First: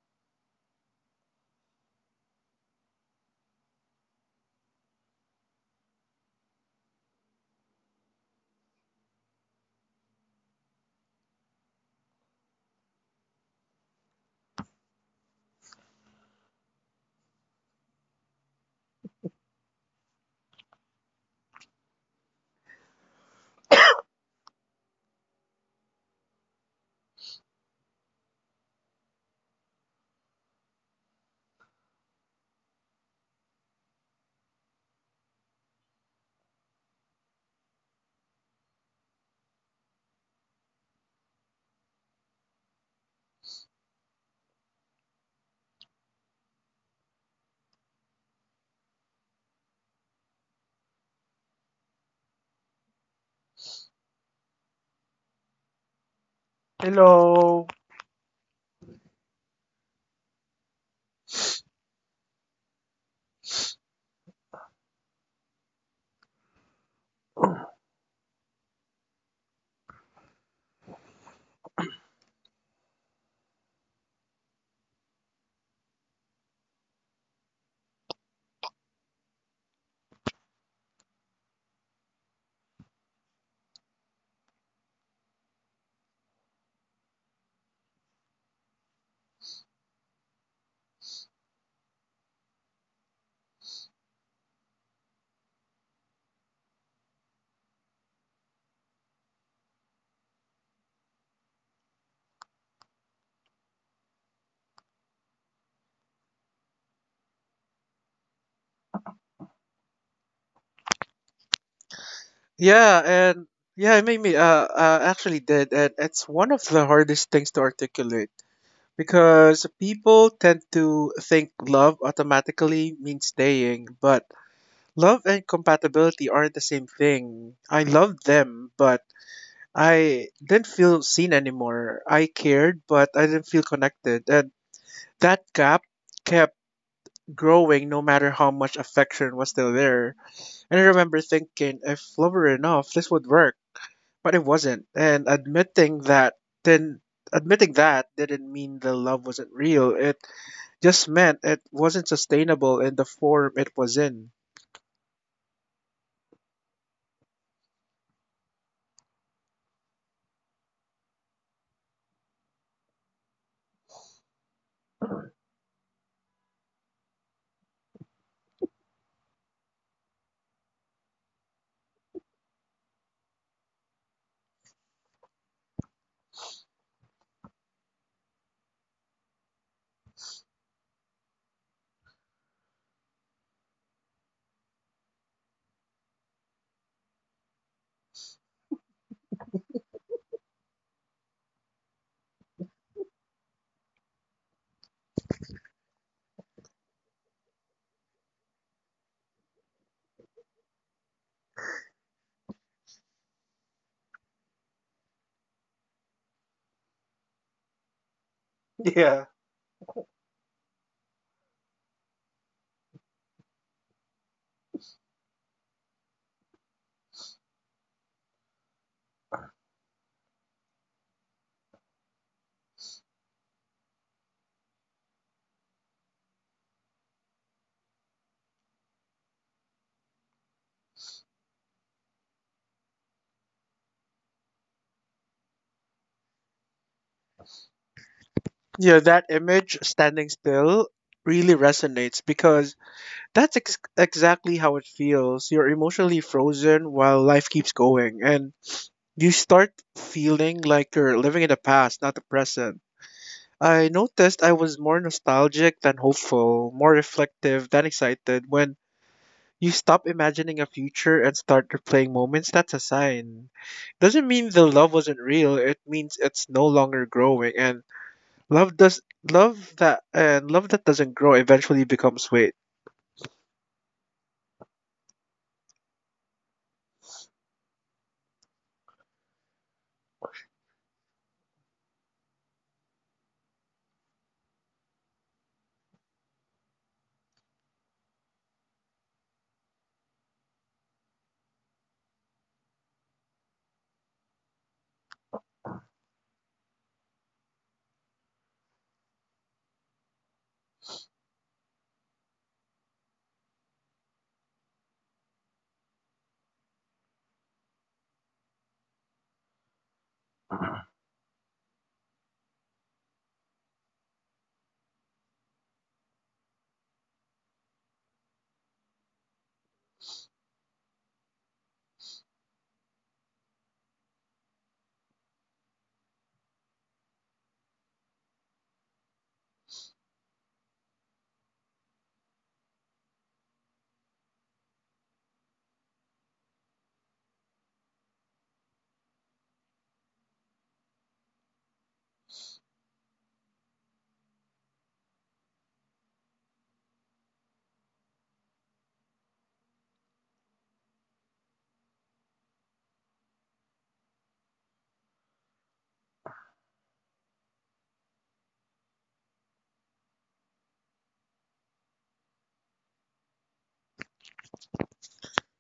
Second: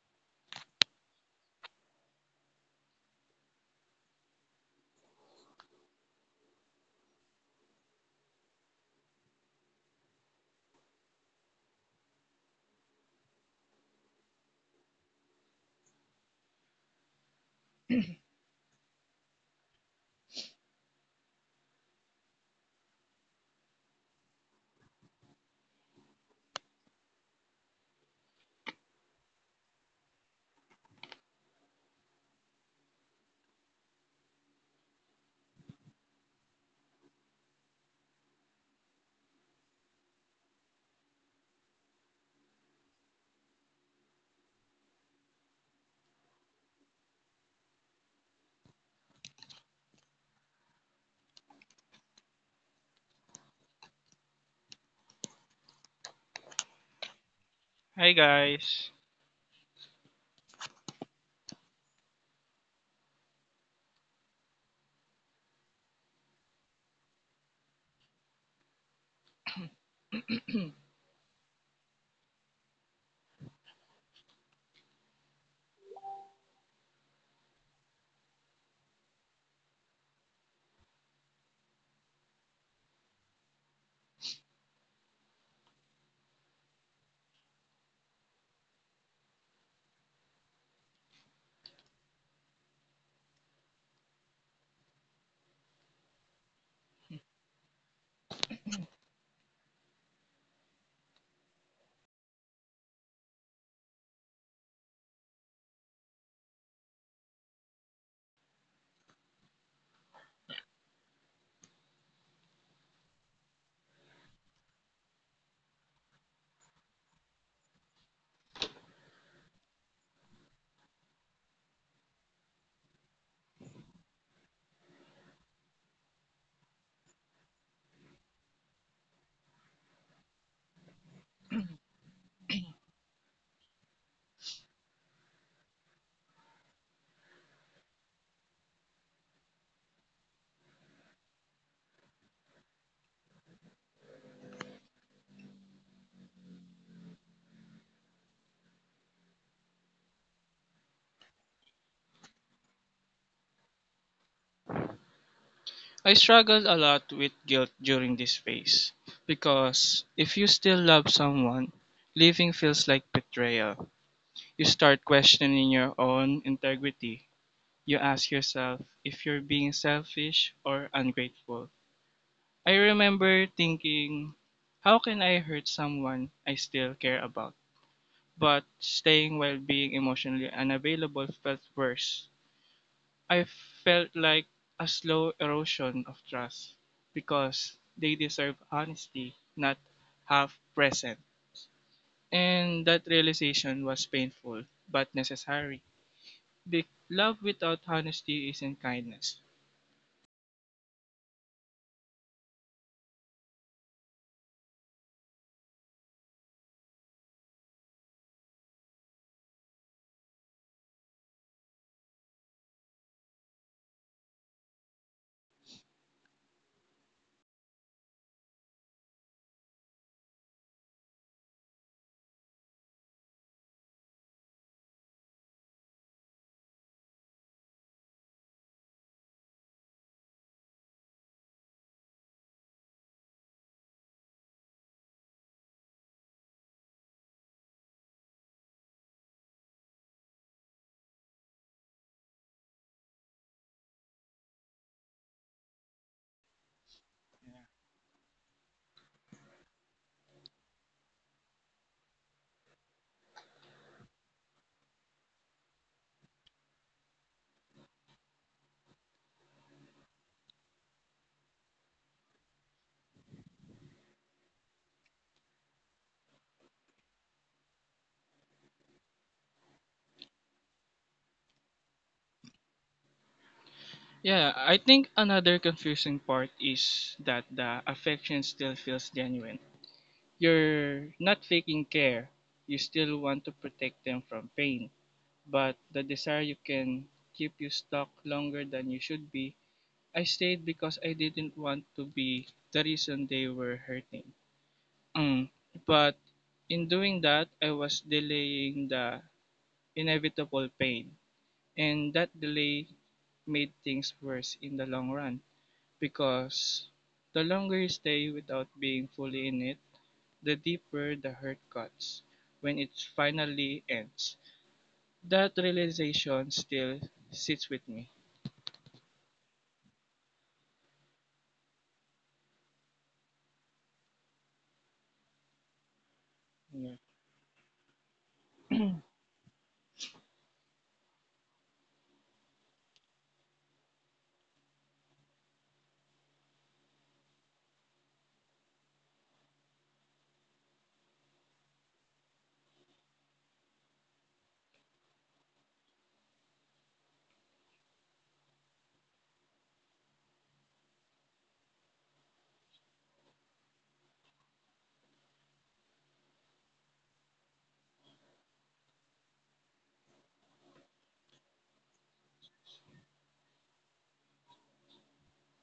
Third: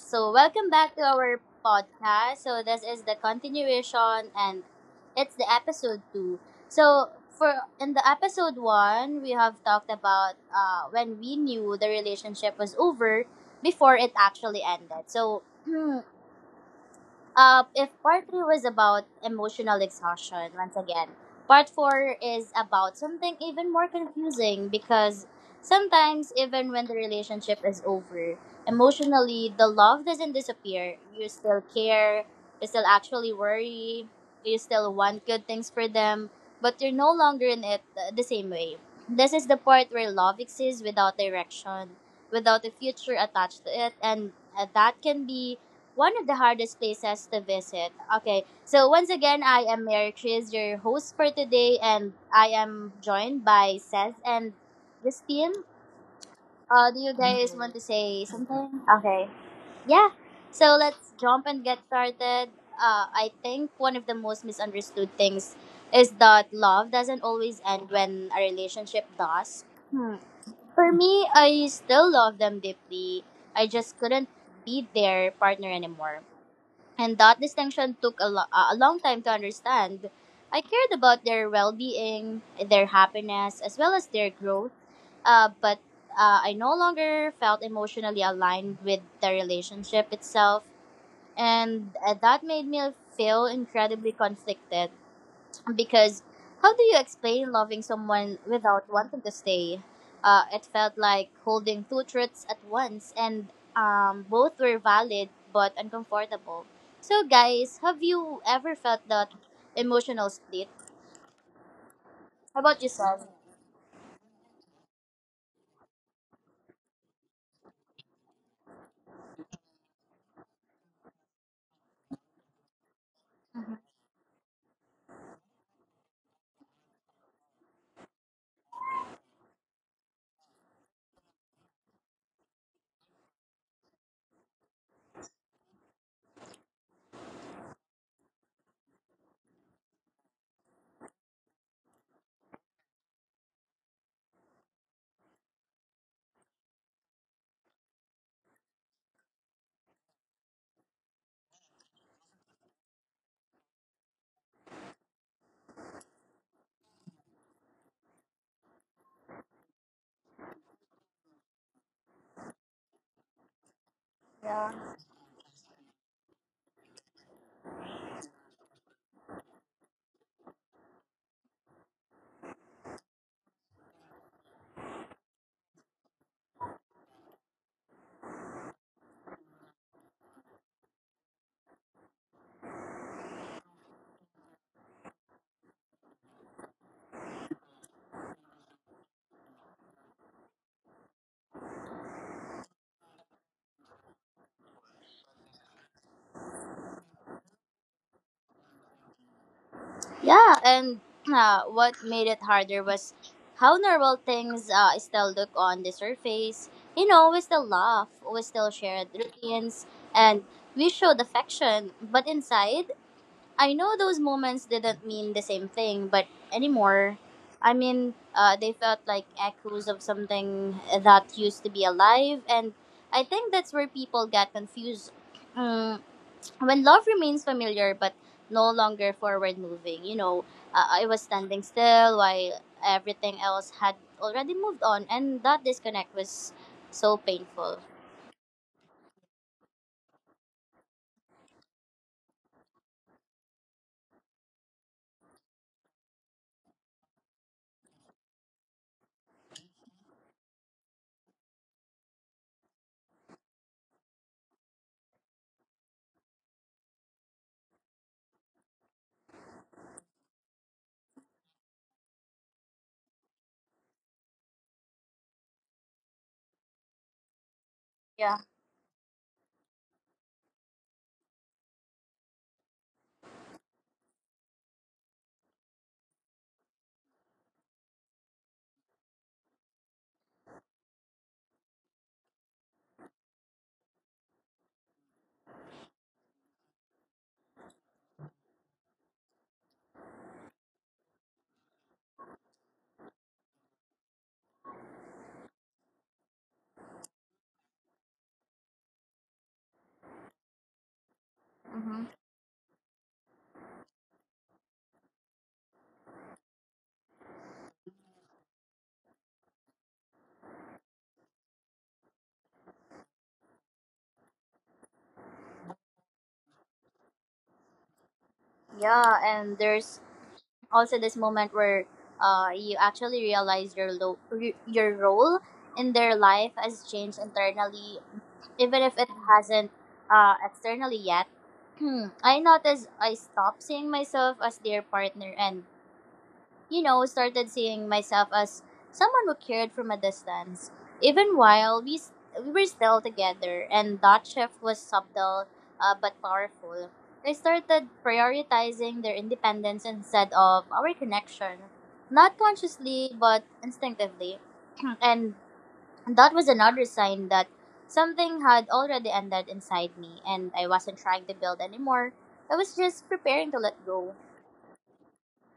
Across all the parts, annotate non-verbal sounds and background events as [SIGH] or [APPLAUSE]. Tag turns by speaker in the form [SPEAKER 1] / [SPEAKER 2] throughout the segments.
[SPEAKER 1] So, welcome back to our podcast. So, this is the continuation and it's the episode 2. So, for in the episode 1, we have talked about when we knew the relationship was over before it actually ended. So, [CLEARS THROAT] if part three was about emotional exhaustion, once again, part four is about something even more confusing because sometimes, even when the relationship is over, emotionally, the love doesn't disappear. You still care, you still actually worry, you still want good things for them, but you're no longer in it the same way. This is the part where love exists without direction, without a future attached to it, and that can be one of the hardest places to visit. Okay, so once again, I am Mary Chris, your host for today, and I am joined by Seth and Justine. Do you guys
[SPEAKER 2] Hello.
[SPEAKER 1] want to
[SPEAKER 3] Hi
[SPEAKER 1] say something?
[SPEAKER 3] guys.
[SPEAKER 1] Okay, yeah. So let's jump and get started. I think one of the most misunderstood things is that love doesn't always end when a relationship does. For me, I still love them deeply. I just couldn't be their partner anymore, and that distinction took a long time to understand. I cared about their well being, their happiness, as well as their growth, but I no longer felt emotionally aligned with the relationship itself, and that made me feel incredibly conflicted because how do you explain loving someone without wanting to stay? It felt like holding two truths at once, and both were valid but uncomfortable. So, guys, have you ever felt that emotional split? How about
[SPEAKER 2] Yeah,
[SPEAKER 1] yourself?
[SPEAKER 2] and yeah, it made me actually did, and it's one of the hardest things to articulate because people tend to think love automatically means staying, but love and compatibility aren't the same thing. I loved them, but I didn't feel seen anymore. I cared, but I didn't feel connected, and that gap kept growing no matter how much affection was still there. And I remember thinking, if love were enough, this would work but it wasn't. And then admitting that didn't mean the love wasn't real. It just meant it wasn't sustainable in the form it was in.
[SPEAKER 3] I struggled a lot with guilt during this phase because if you still love someone, leaving feels like betrayal. You start questioning your own integrity. You ask yourself if you're being selfish or ungrateful. I remember thinking, how can I hurt someone I still care about? But staying while being emotionally unavailable felt worse. I felt like a slow erosion of trust because they deserve honesty, not half present. And that realization was painful but necessary. Love without honesty isn't kindness.
[SPEAKER 1] Yeah, and what made it harder was how normal things still look on the surface. You know, we still laugh, we still share
[SPEAKER 2] Yeah.
[SPEAKER 1] routines, and we showed affection, but inside, I know those moments didn't mean the same thing, but anymore, I mean, they felt like echoes of something that used to be alive, and I think that's where people get confused. Mm, when love remains familiar but no longer forward moving, I was standing still while everything else had already moved on, and that disconnect was so painful.
[SPEAKER 2] Yeah, that image standing still really resonates because that's exactly how it feels. You're emotionally frozen while life keeps going and you start feeling like you're living in the past, not the present. I noticed I was more nostalgic than hopeful, more reflective than excited. When you stop imagining a future and start replaying moments, that's a sign. Doesn't mean the love wasn't real, it means it's no longer growing and
[SPEAKER 1] Yeah.
[SPEAKER 2] love does love that and love that doesn't grow eventually becomes weight.
[SPEAKER 3] Yeah, I think another confusing part is that the affection still feels genuine. You're not faking care. You still want to protect them from pain, but the desire you can keep you stuck longer than you should be. I stayed because I didn't want to be the reason they were hurting. Mm. But in doing that, I was delaying the inevitable pain.
[SPEAKER 1] Mm-hmm.
[SPEAKER 3] And that delay made things worse in the long run because the longer you stay without being fully in it, the deeper the hurt cuts when it finally ends. That realization still sits with me.
[SPEAKER 1] Yeah, and there's also this moment where you actually realize your role in their life has
[SPEAKER 3] Yeah.
[SPEAKER 1] changed internally, even if it hasn't externally yet. [CLEARS THROAT] I noticed I stopped seeing myself as their partner and started seeing myself as someone who cared from a distance, even while we were still together, and that shift was subtle but powerful. I started prioritizing their independence instead of our connection, not consciously but instinctively. And that was another sign that something had already ended inside me, and I wasn't trying to build anymore. I was just preparing to let go.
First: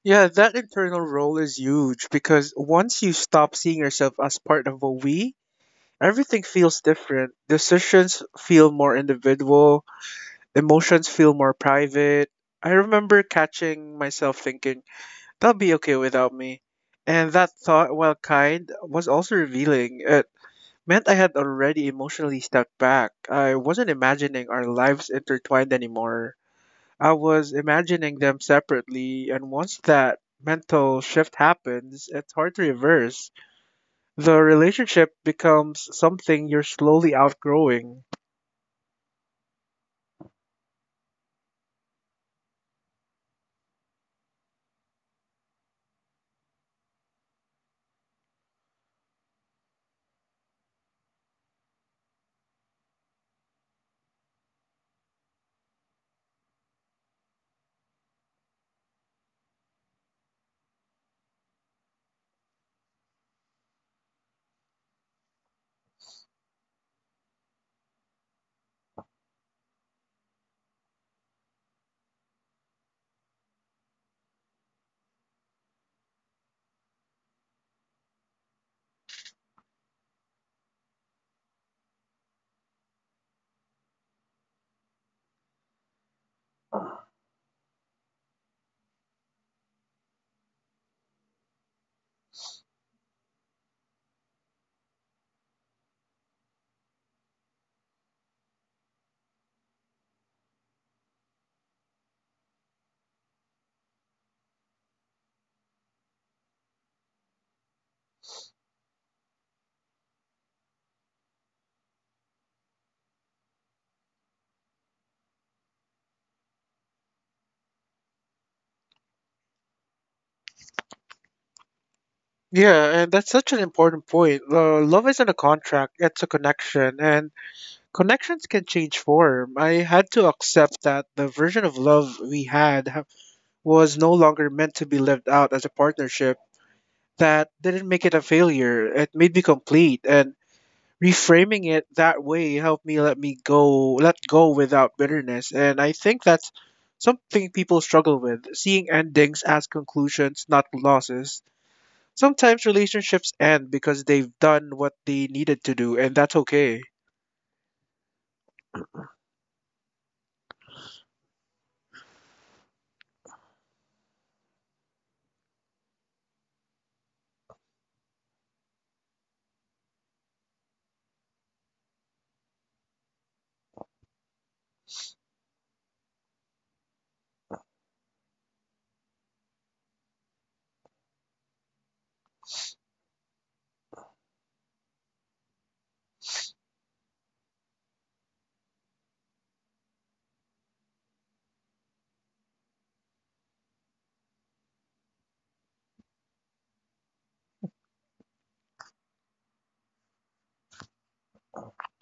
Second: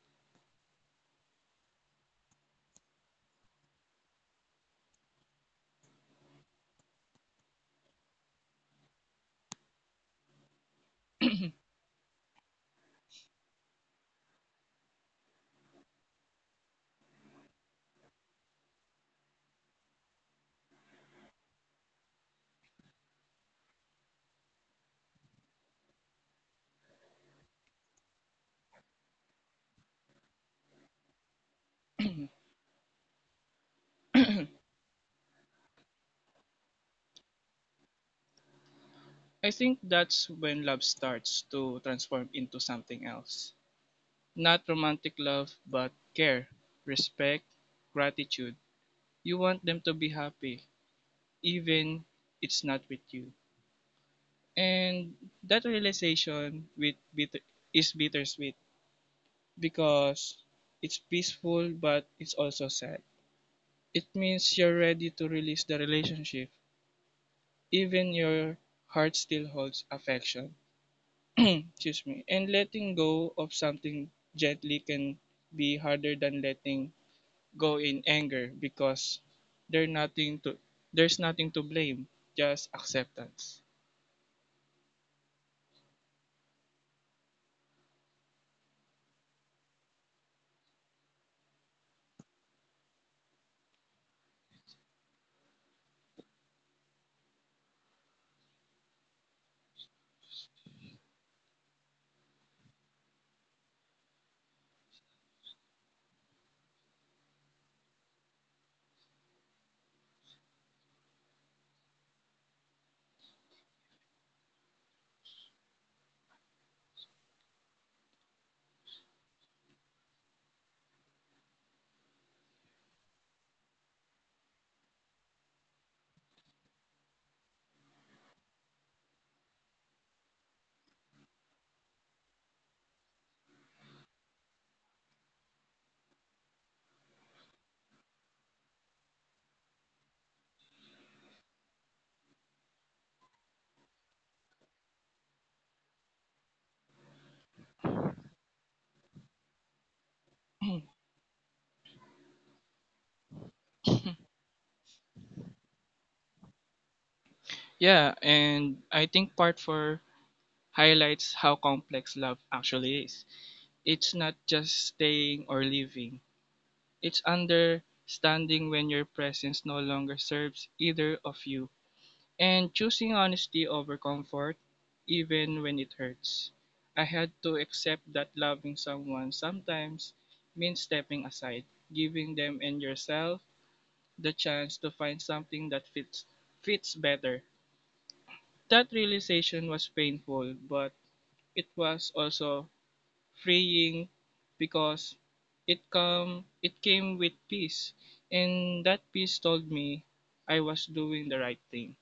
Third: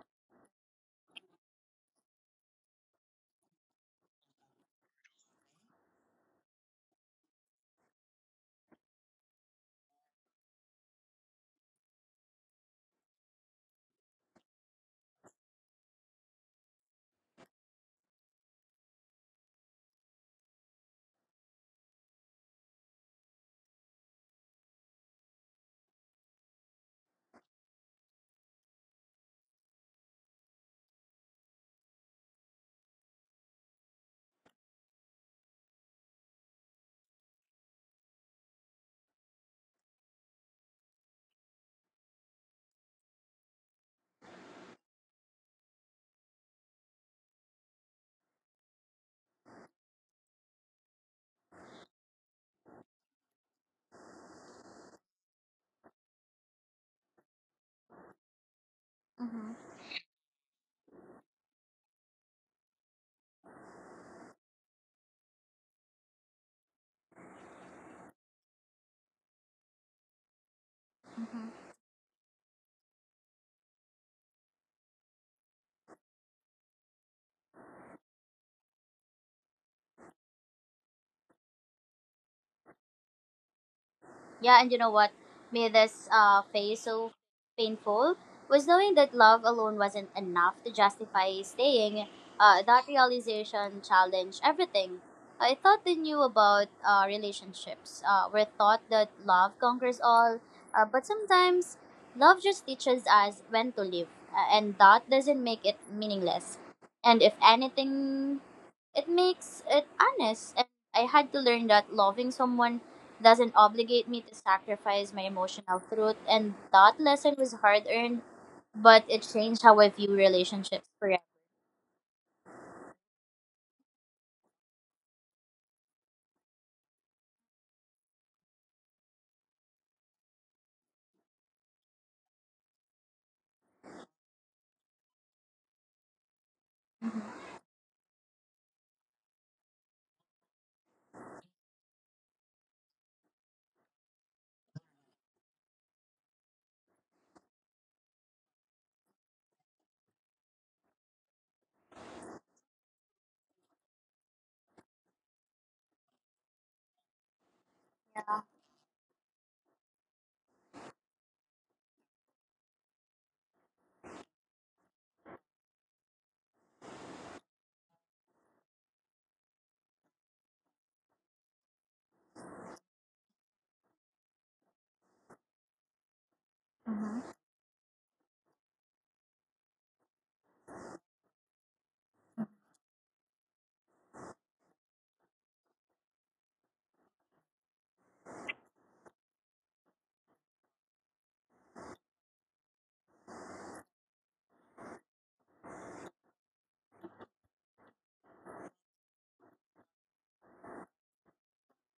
[SPEAKER 2] Yeah, that internal role is huge because once you stop seeing yourself as part of a we, everything feels different. Decisions feel more individual. Emotions feel more private. I remember catching myself thinking, they'll be okay without me. And that thought, while kind, was also revealing. It meant I had already emotionally stepped back. I wasn't imagining our lives intertwined anymore. I was imagining them separately, and once that mental shift happens, it's hard to reverse. The relationship becomes something you're slowly outgrowing.
[SPEAKER 3] I think that's when love starts to transform into something else. Not romantic love, but care, respect, gratitude. You want them to be happy, even it's not with you. And that realization is bittersweet
[SPEAKER 1] Mm-hmm.
[SPEAKER 3] because it's peaceful, but it's also sad. It means you're ready to release the relationship, even your heart still holds affection. [CLEARS THROAT] Excuse me. And letting go of something gently can be harder than letting go in anger because there's nothing to there's nothing to blame, just acceptance.
[SPEAKER 1] Yeah, and you know what made this phase so painful was knowing that love alone wasn't enough to justify staying. That realization challenged everything. I thought they knew about relationships. We're taught that love conquers all, but sometimes love just teaches us when to live, and that doesn't make it meaningless. And if anything, it makes it honest, and I had to learn that loving someone doesn't obligate me to sacrifice my emotional truth, and that lesson was hard earned, but it changed how I view relationships forever.
[SPEAKER 2] Yeah, and that's such an important point. Love isn't a contract, it's a connection, and connections can change form. I had to accept that the version of love we had was no longer meant to be lived out as a partnership. That didn't make it a failure, it made me complete, and reframing it that way helped me let go without bitterness. And I think that's something people struggle with, seeing endings as conclusions, not losses. Sometimes relationships end because they've done what they needed to do, and that's okay.
[SPEAKER 3] Yeah, and I think part 4 highlights how complex love actually is. It's not just staying or leaving. It's understanding when your presence no longer serves either of you, and choosing honesty over comfort, even when it hurts. I had
[SPEAKER 1] Hmm.
[SPEAKER 3] to accept that loving someone sometimes means stepping aside, giving them and yourself the chance to find something that fits better. That realization was painful, but it was also freeing because it came with peace, and that peace told me I was doing the right thing.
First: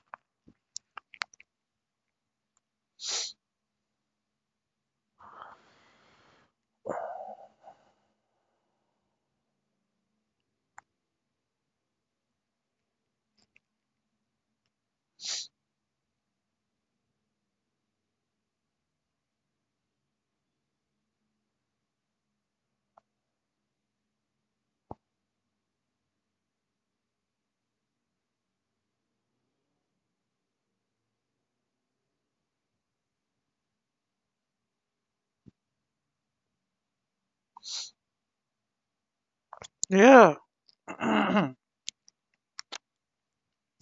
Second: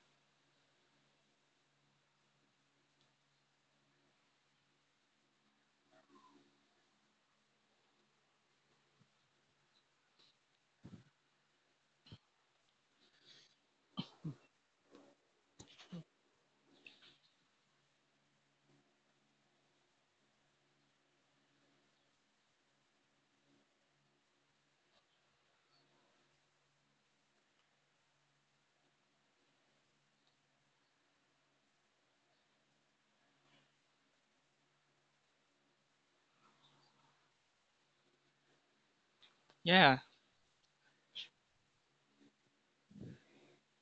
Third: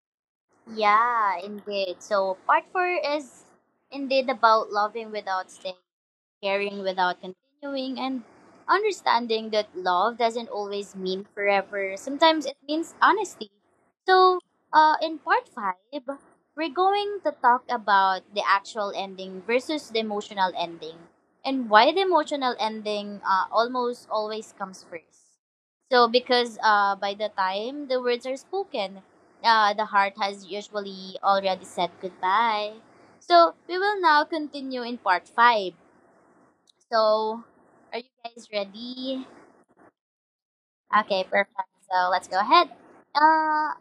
[SPEAKER 1] Yeah, indeed. So part four is indeed about loving without staying, caring without continuing, and understanding that love doesn't always mean forever. Sometimes it means honesty. So, in part five, we're going to talk about the actual ending versus the emotional ending, and why the emotional ending almost always comes first. So, because by the time the words are spoken, the heart has usually already said goodbye. So, we will now continue in part 5. So, are you guys ready?
[SPEAKER 3] Yeah.
[SPEAKER 2] Yeah.
[SPEAKER 1] Okay,
[SPEAKER 2] [CLEARS THROAT]
[SPEAKER 1] perfect. So let's go ahead. Uh,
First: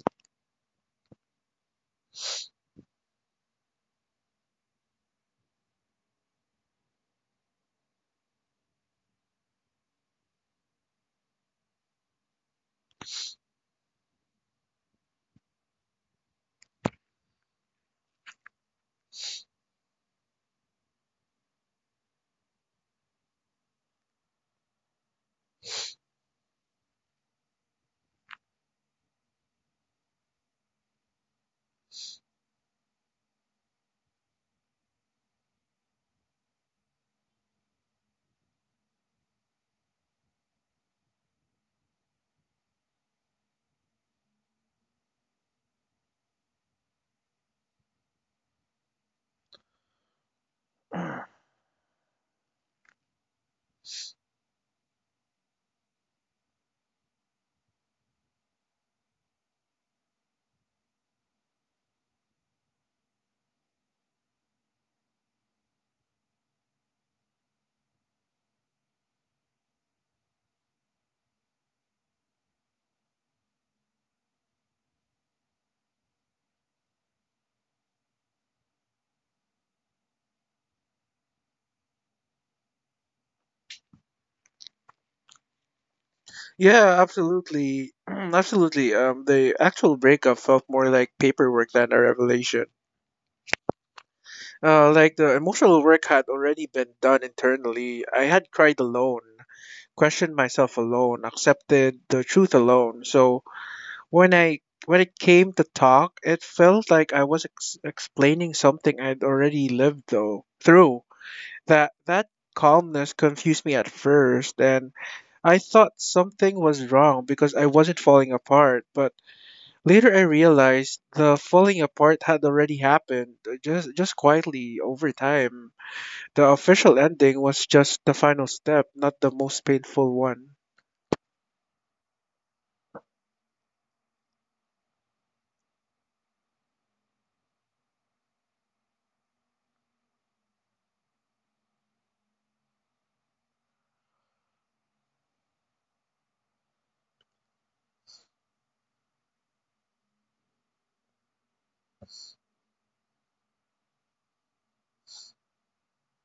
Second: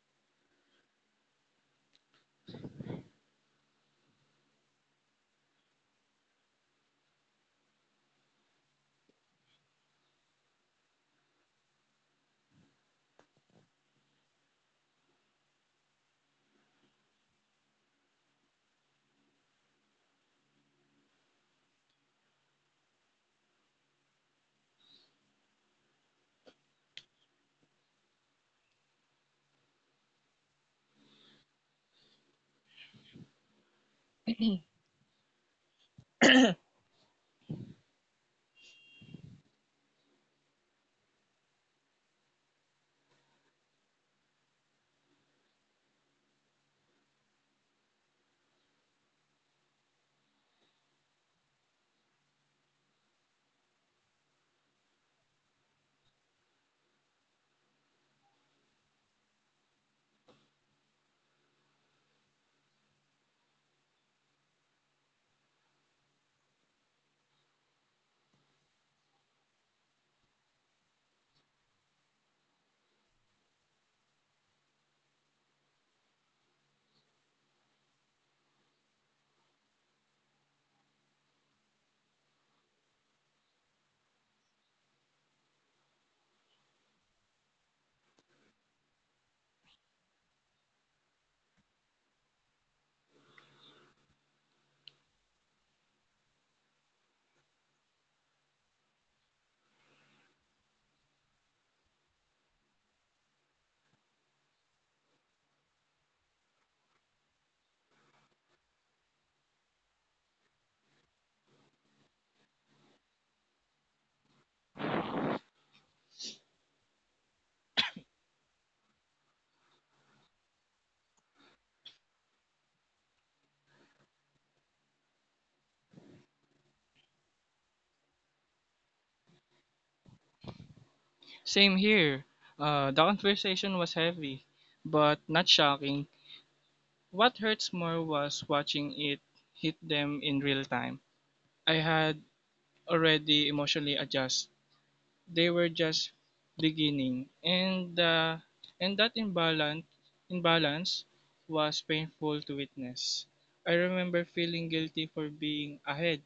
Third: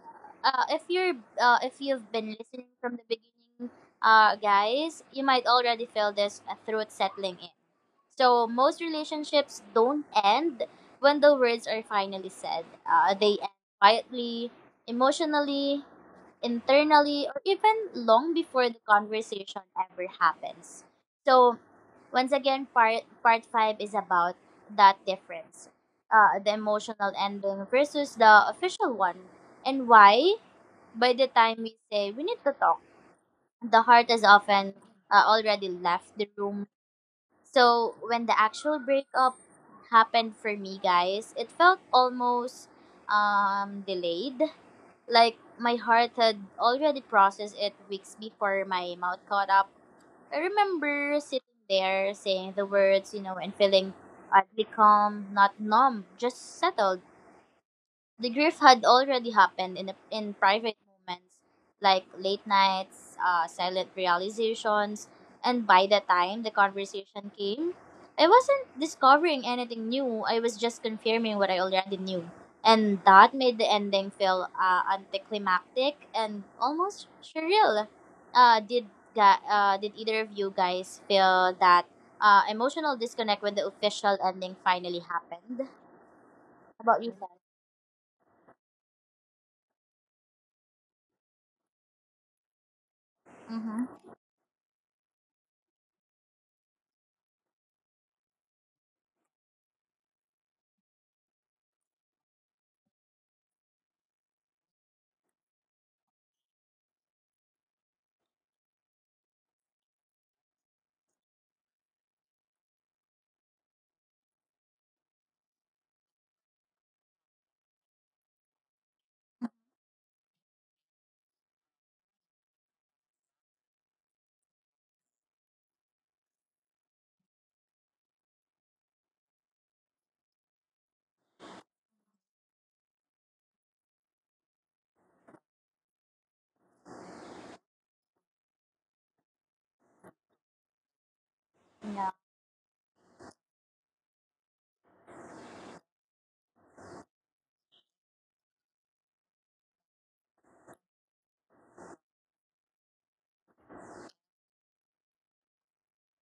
[SPEAKER 1] if you've been listening from the beginning, guys, you might already feel this truth settling in. So most relationships don't end when the words are finally said. They end quietly, emotionally, internally, or even long before the conversation ever happens. So once again, part five is about that difference, the emotional ending versus the official one, and why. By the time we say we need to talk, the heart has often already left the room. So when the actual breakup happened for me, guys, it felt almost delayed. Like my heart had already processed it weeks before my mouth caught up. I remember sitting there saying the words, and feeling oddly calm, not numb, just settled. The grief had already happened in private moments like late nights, silent realizations, and by the time the conversation came, I wasn't discovering anything new. I was just confirming what I already knew. And that made the ending feel anticlimactic and almost surreal. Uh, did, did either of you guys feel that emotional disconnect when the official ending finally happened? How
[SPEAKER 2] Yeah,
[SPEAKER 1] about you
[SPEAKER 2] absolutely. [CLEARS THROAT] Absolutely. The actual breakup felt more like paperwork than a revelation. Like the emotional work had already been done internally. I had cried alone, questioned myself alone, accepted the truth alone. So when I when it came to talk, it felt like I was explaining something I'd already lived though through. That calmness confused me at first, and I thought something was wrong because I wasn't falling apart. But later I realized the falling apart had already happened, just quietly over time. The official ending was just the final step, not the most painful one.
[SPEAKER 3] Same here. The conversation was heavy, but not shocking. What hurts more was watching it hit them in real time. I
[SPEAKER 1] guys?
[SPEAKER 3] had already emotionally adjusted. They were just beginning, and and that imbalance was painful to witness. I remember feeling guilty for being ahead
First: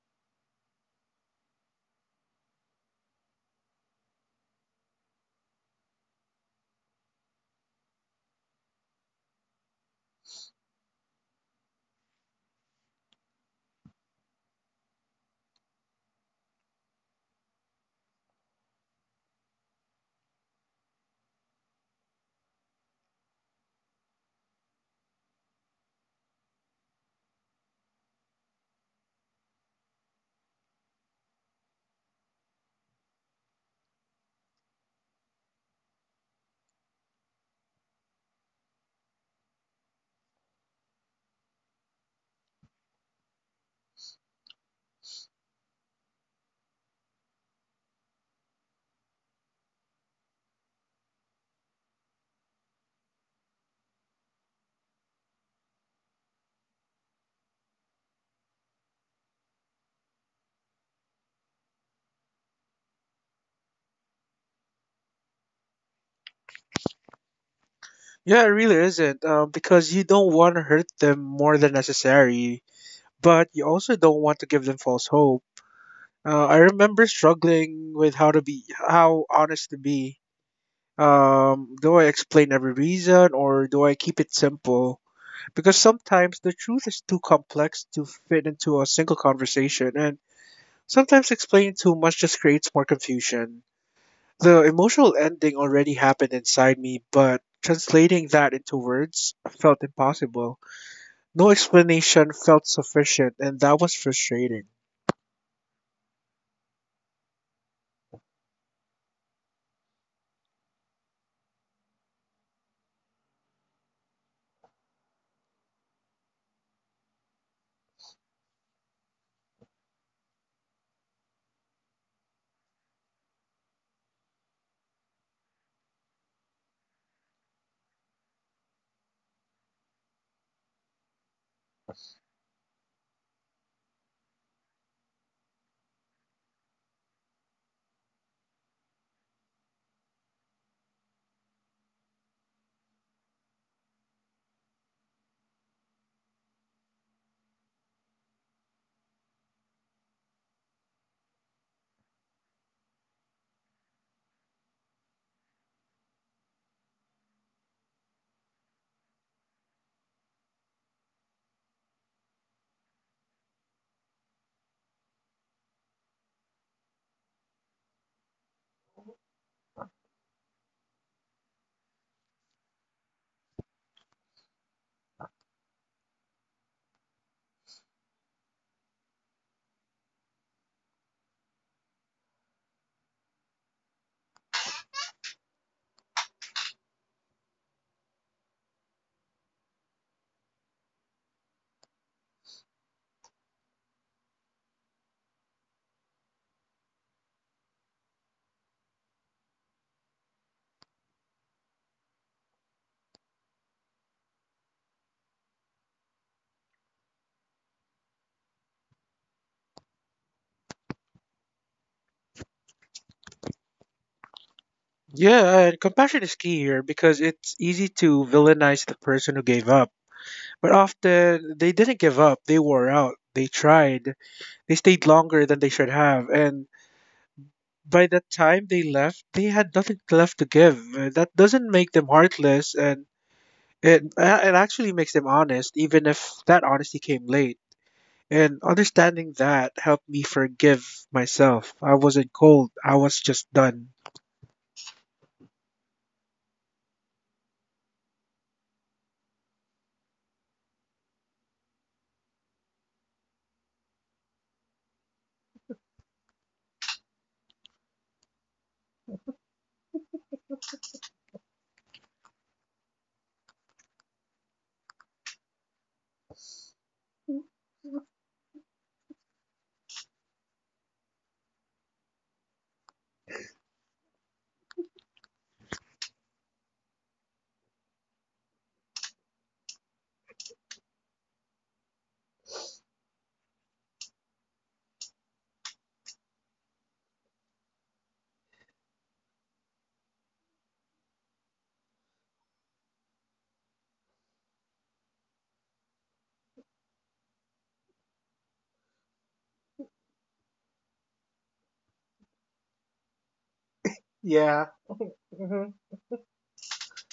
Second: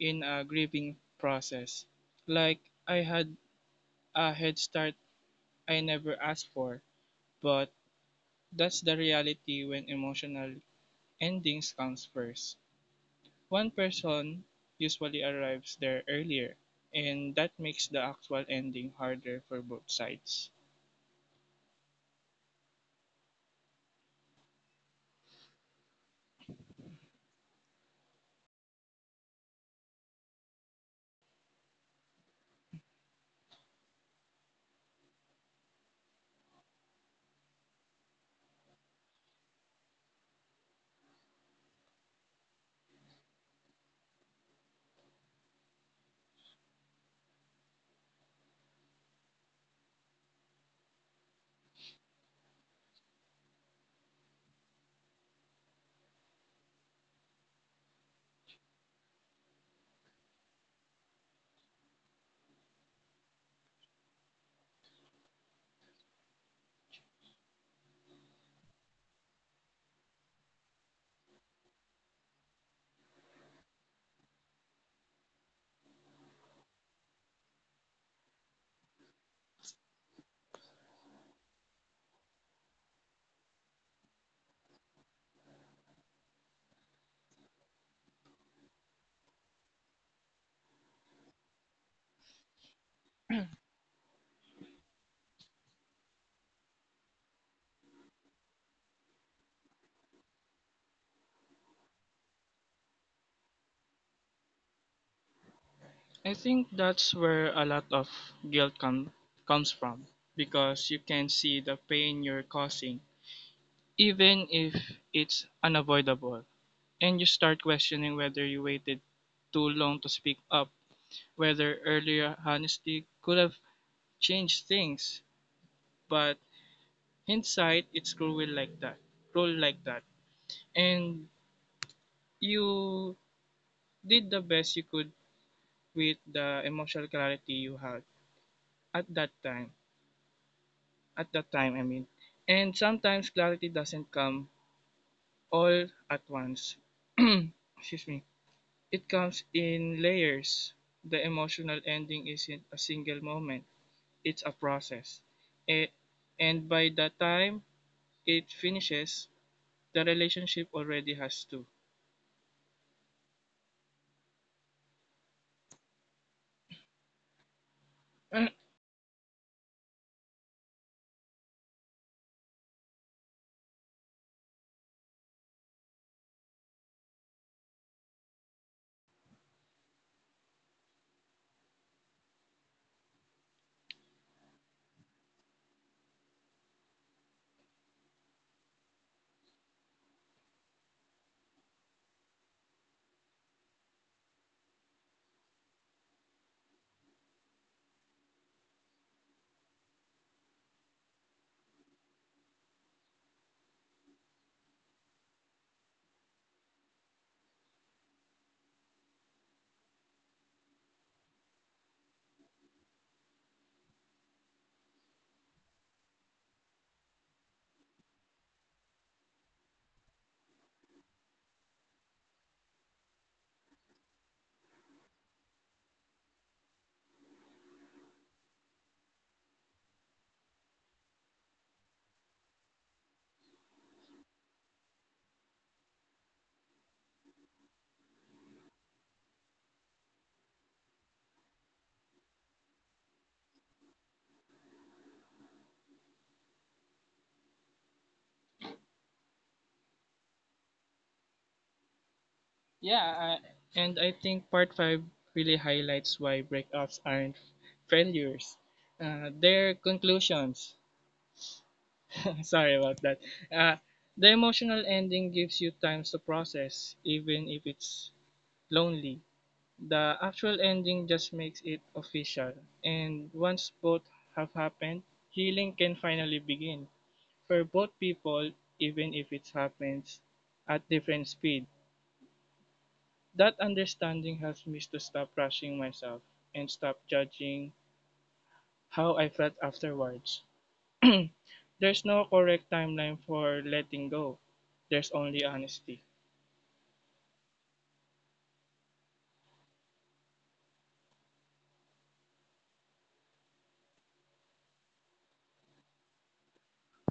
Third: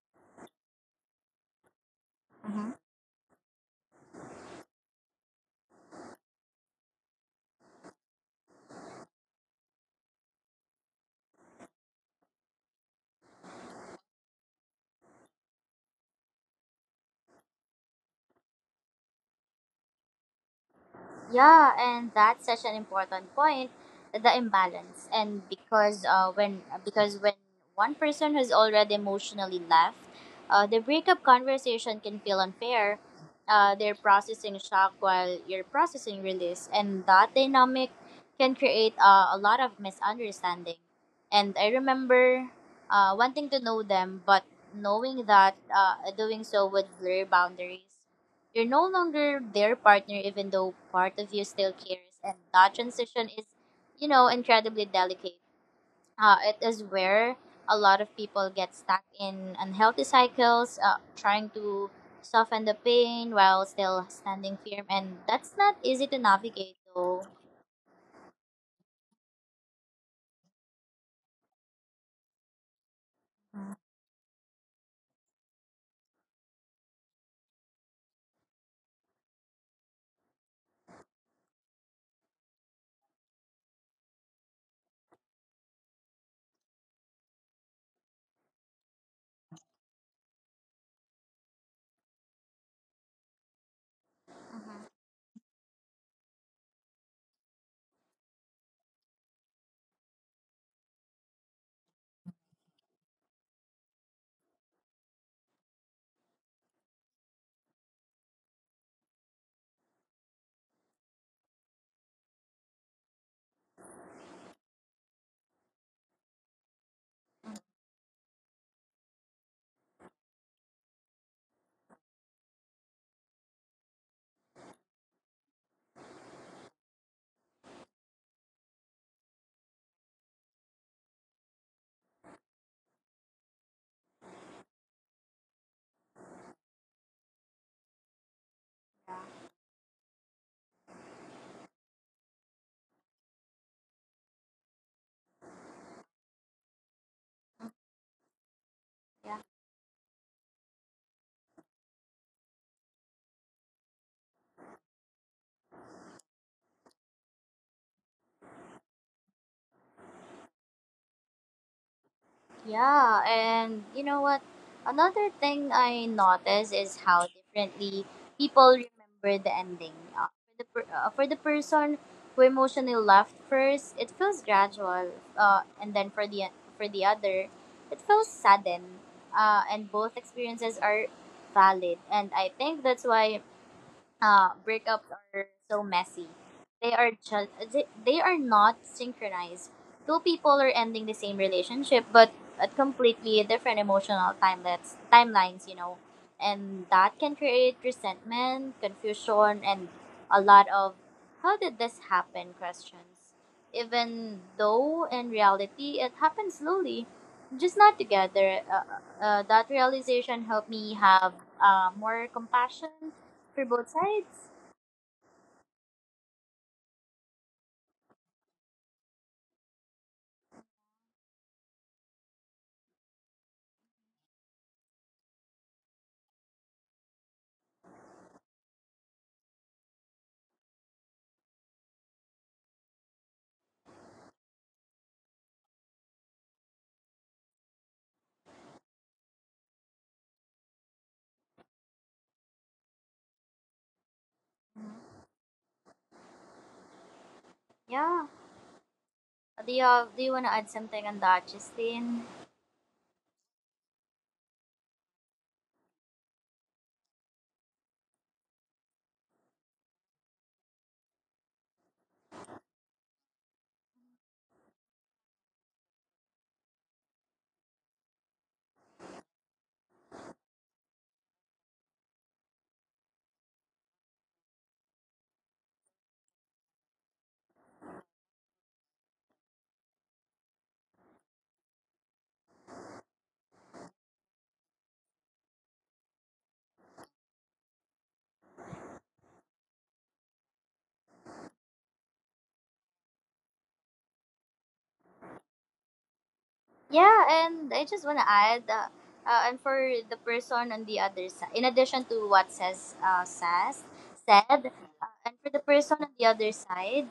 [SPEAKER 3] in a grieving process, like I had a head start I never asked for. But that's the reality when emotional endings comes first. One person usually arrives there earlier, and that makes the actual ending harder for both sides.
[SPEAKER 1] Yeah, and that's such an important point, the imbalance. And because when one person has already emotionally left, the breakup conversation can feel unfair. They're processing shock while you're processing release, and that dynamic can create a lot of misunderstanding. And I remember wanting to know them, but knowing that doing so would blur boundaries. You're no longer their partner, even though part of you still cares. And that transition is, incredibly delicate. It is where a lot of people get stuck in unhealthy cycles, trying to soften the pain while still standing firm. And that's not easy to navigate, though.
[SPEAKER 2] Yeah, it really isn't. Because you don't want to hurt them more than necessary, but you also don't want to give them false hope. I remember struggling with how honest to be. Do I explain every reason or do I keep it simple? Because sometimes the truth is too complex to fit into a single conversation, and sometimes explaining too much just creates more confusion. The emotional ending already happened inside me, but translating that into words felt impossible. No explanation felt sufficient, and that was frustrating.
[SPEAKER 3] I think that's where a lot of guilt com- comes from, because you can see the pain you're causing, even if it's unavoidable, and you start questioning whether you waited too long to speak up, whether earlier honesty could have changed things, but hindsight it's cruel like that. And you did the best you could with the emotional clarity you had at that time at that time, I mean. And sometimes clarity doesn't come all at once. [CLEARS THROAT] Excuse me. It
[SPEAKER 1] Yeah.
[SPEAKER 3] comes in layers. The emotional ending isn't a single moment, it's a process, it, and by the time it finishes the relationship already has to.
[SPEAKER 1] Yeah, and you know what? Another thing I noticed is how differently
[SPEAKER 3] [CLEARS THROAT]
[SPEAKER 1] people remember the ending. For the person who emotionally left first, it feels gradual, and then for the other, it feels sudden. And both experiences are valid, and I think that's why breakups are so messy. They are not synchronized. Two people are ending the same relationship, but at completely different emotional timelets timelines, and that can create resentment, confusion, and a lot of "how did this happen?" questions. Even though in reality it happens slowly, just not together. That realization helped me have more compassion for both sides.
[SPEAKER 2] Yeah, and compassion is key here because it's easy to villainize the person who gave up. But often they didn't give up, they wore out, they tried, they stayed longer than they should have, and by the time they left, they had nothing left to give. That doesn't make them heartless, and it actually makes them honest, even if that honesty came late. And understanding that helped me forgive myself. I wasn't cold. I was just done.
[SPEAKER 1] Yeah. Do you want to add something on that, Justine?
[SPEAKER 3] Yeah, and I think part 5 really highlights why breakups aren't failures. Their conclusions. [LAUGHS] Sorry about that. Uh, the emotional ending gives you time to process, even if it's lonely. The actual ending just makes it official. And once both have happened, healing can finally begin for both people, even if it happens at different speeds. That understanding helps me to stop rushing myself and stop judging how I felt afterwards. [CLEARS THROAT] There's no correct timeline for letting go. There's only honesty.
[SPEAKER 1] Yeah, and I just want to add, and for the person on the other side, in addition to what says
[SPEAKER 2] Yeah.
[SPEAKER 1] said, and for the person on the other side,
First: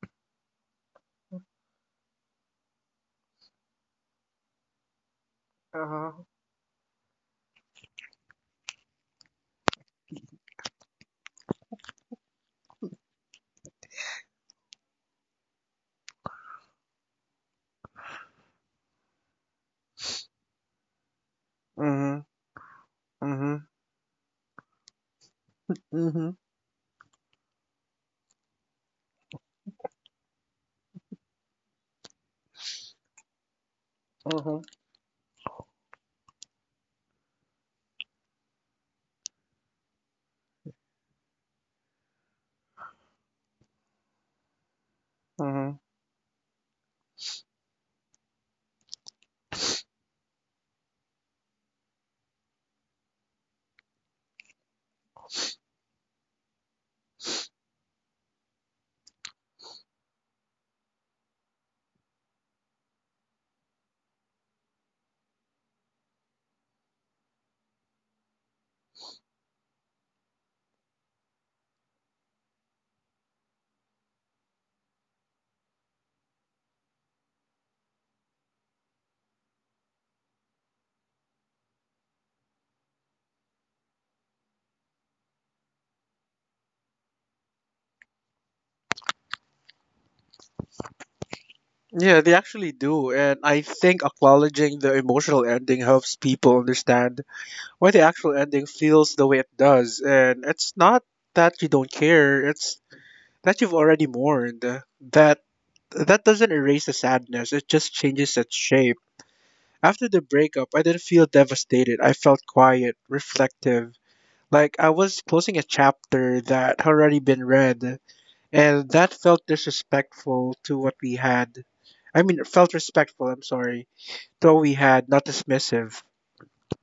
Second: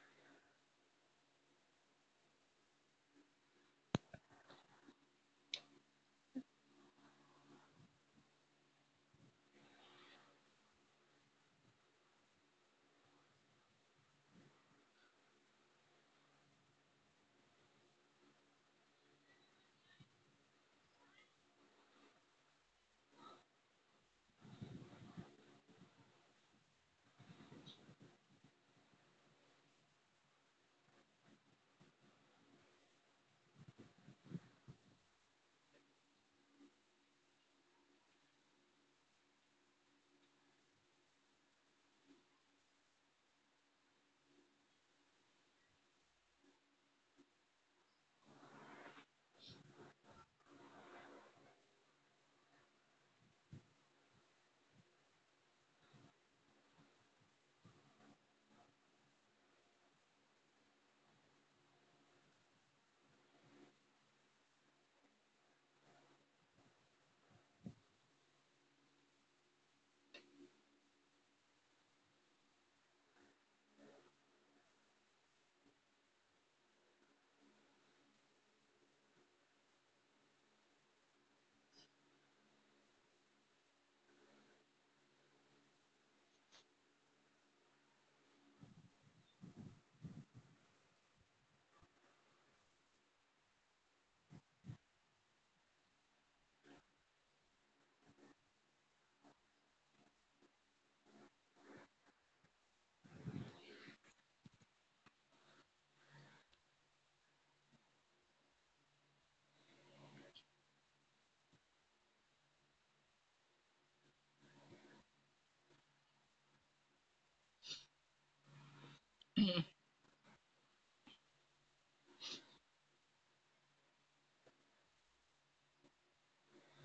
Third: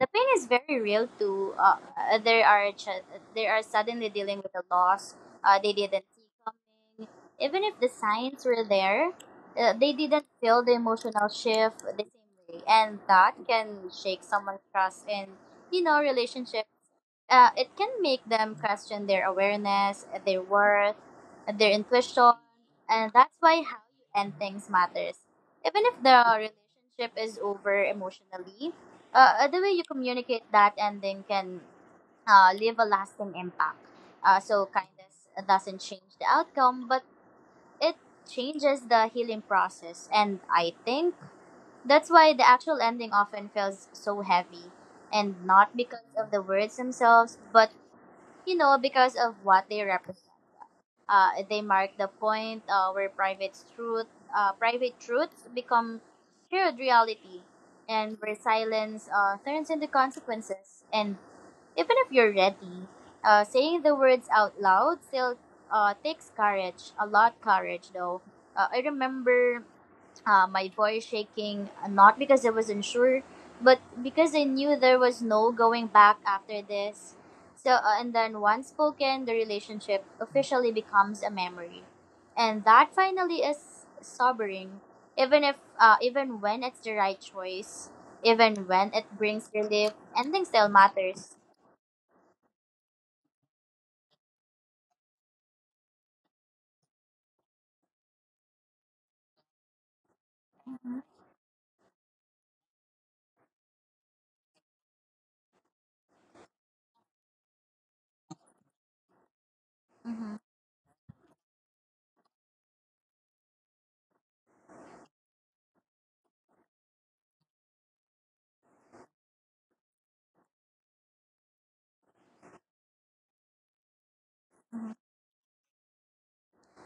[SPEAKER 1] the pain is very real too. There are suddenly dealing with a loss they didn't see
[SPEAKER 2] Uh-huh.
[SPEAKER 1] coming. Even if the signs were there, they didn't feel the emotional shift the same way, and that can shake someone's trust in relationships. It can make them question their awareness, their worth, their
[SPEAKER 2] Mhm.
[SPEAKER 1] intuition, and that's why
[SPEAKER 2] Mhm.
[SPEAKER 1] how you end things matters. Even if the
[SPEAKER 2] Mhm.
[SPEAKER 1] relationship is over emotionally, the way you communicate that ending can leave a lasting impact.
[SPEAKER 2] Mhm.
[SPEAKER 1] So kindness doesn't change the outcome, but it changes the healing process, and I think that's why the actual ending often feels so heavy, and not
[SPEAKER 2] Mhm.
[SPEAKER 1] because of the words themselves, but because of what they represent. They mark the point where private truths become shared reality, and where silence turns into consequences. And even if you're ready, saying the words out loud still takes courage, a lot courage though. I remember my voice shaking, not because I was unsure, but because I knew there was no going back after this. So, and then once spoken, the relationship officially becomes a memory, and that finally is sobering. Even if, Even when it's the right choice, even when it brings relief, ending still matters.
[SPEAKER 2] Yeah, they actually do, and I think acknowledging the emotional ending helps people understand why the actual ending feels the way it does. And it's not that you don't care, it's that you've already mourned. That that doesn't erase the sadness, it just changes its shape. After the
[SPEAKER 1] Mm-hmm.
[SPEAKER 2] breakup, I didn't feel devastated. I felt quiet, reflective. Like I was closing a chapter that had already been read, and that felt disrespectful to what we had. I mean, it felt respectful, I'm sorry, to what we had, not dismissive.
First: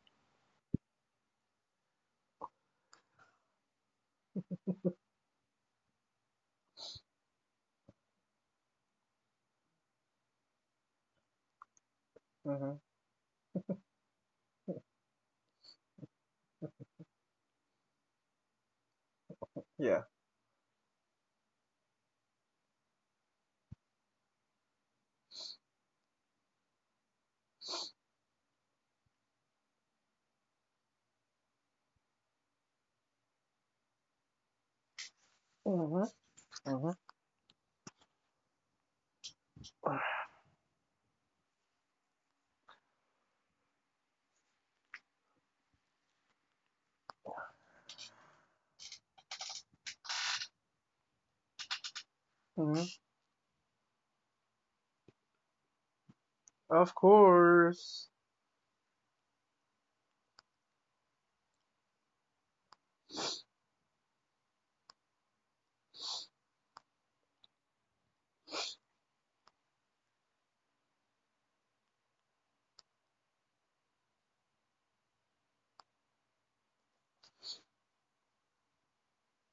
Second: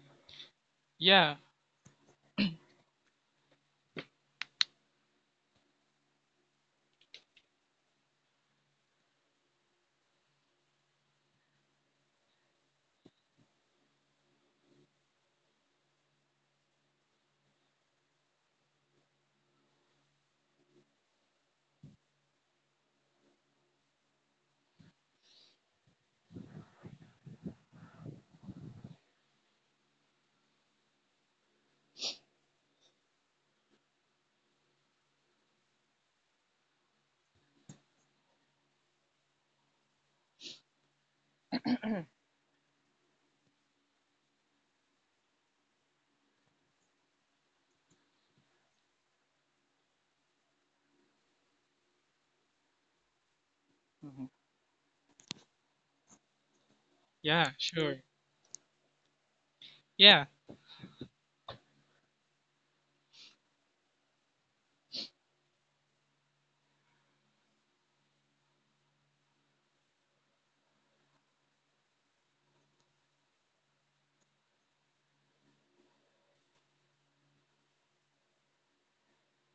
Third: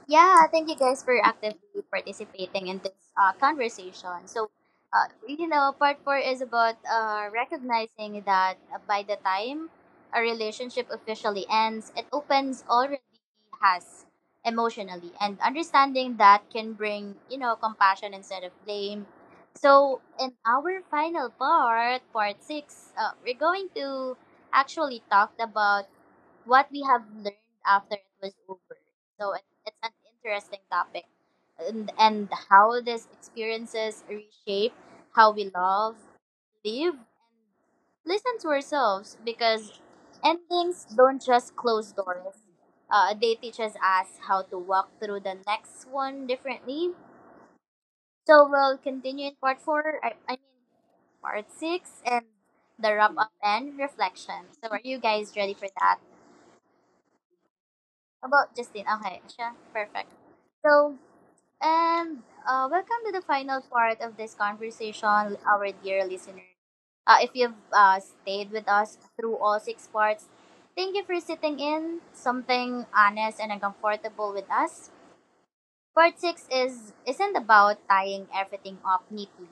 [SPEAKER 1] Yeah, thank you guys for
[SPEAKER 3] Yeah.
[SPEAKER 1] actively participating in this conversation. So, part four is about recognizing that by the time a relationship officially ends, it opens
[SPEAKER 2] Mhm,
[SPEAKER 1] already has emotionally, and understanding that can bring compassion instead of blame. So, in our final part, part six, we're going to actually talk about what we have learned after it was over. So it's an interesting topic, and how these experiences reshape how we love,
[SPEAKER 2] mhm,
[SPEAKER 1] live, listen to ourselves because endings don't just close doors. They teaches us how to walk through the next one differently. So we'll continue in part four. I mean part six and
[SPEAKER 2] mhm.
[SPEAKER 1] the wrap up and
[SPEAKER 3] Mhm.
[SPEAKER 1] reflection. So are you guys ready for that?
[SPEAKER 2] Of
[SPEAKER 3] Yeah, sure.
[SPEAKER 2] course.
[SPEAKER 1] About Justine. Okay, siya. Perfect.
[SPEAKER 3] Yeah,
[SPEAKER 1] So, and welcome to the final part of this conversation, our dear listeners. If you've stayed with us through all six parts, thank you for sitting in something honest and uncomfortable with us. Part six is isn't about tying everything up neatly.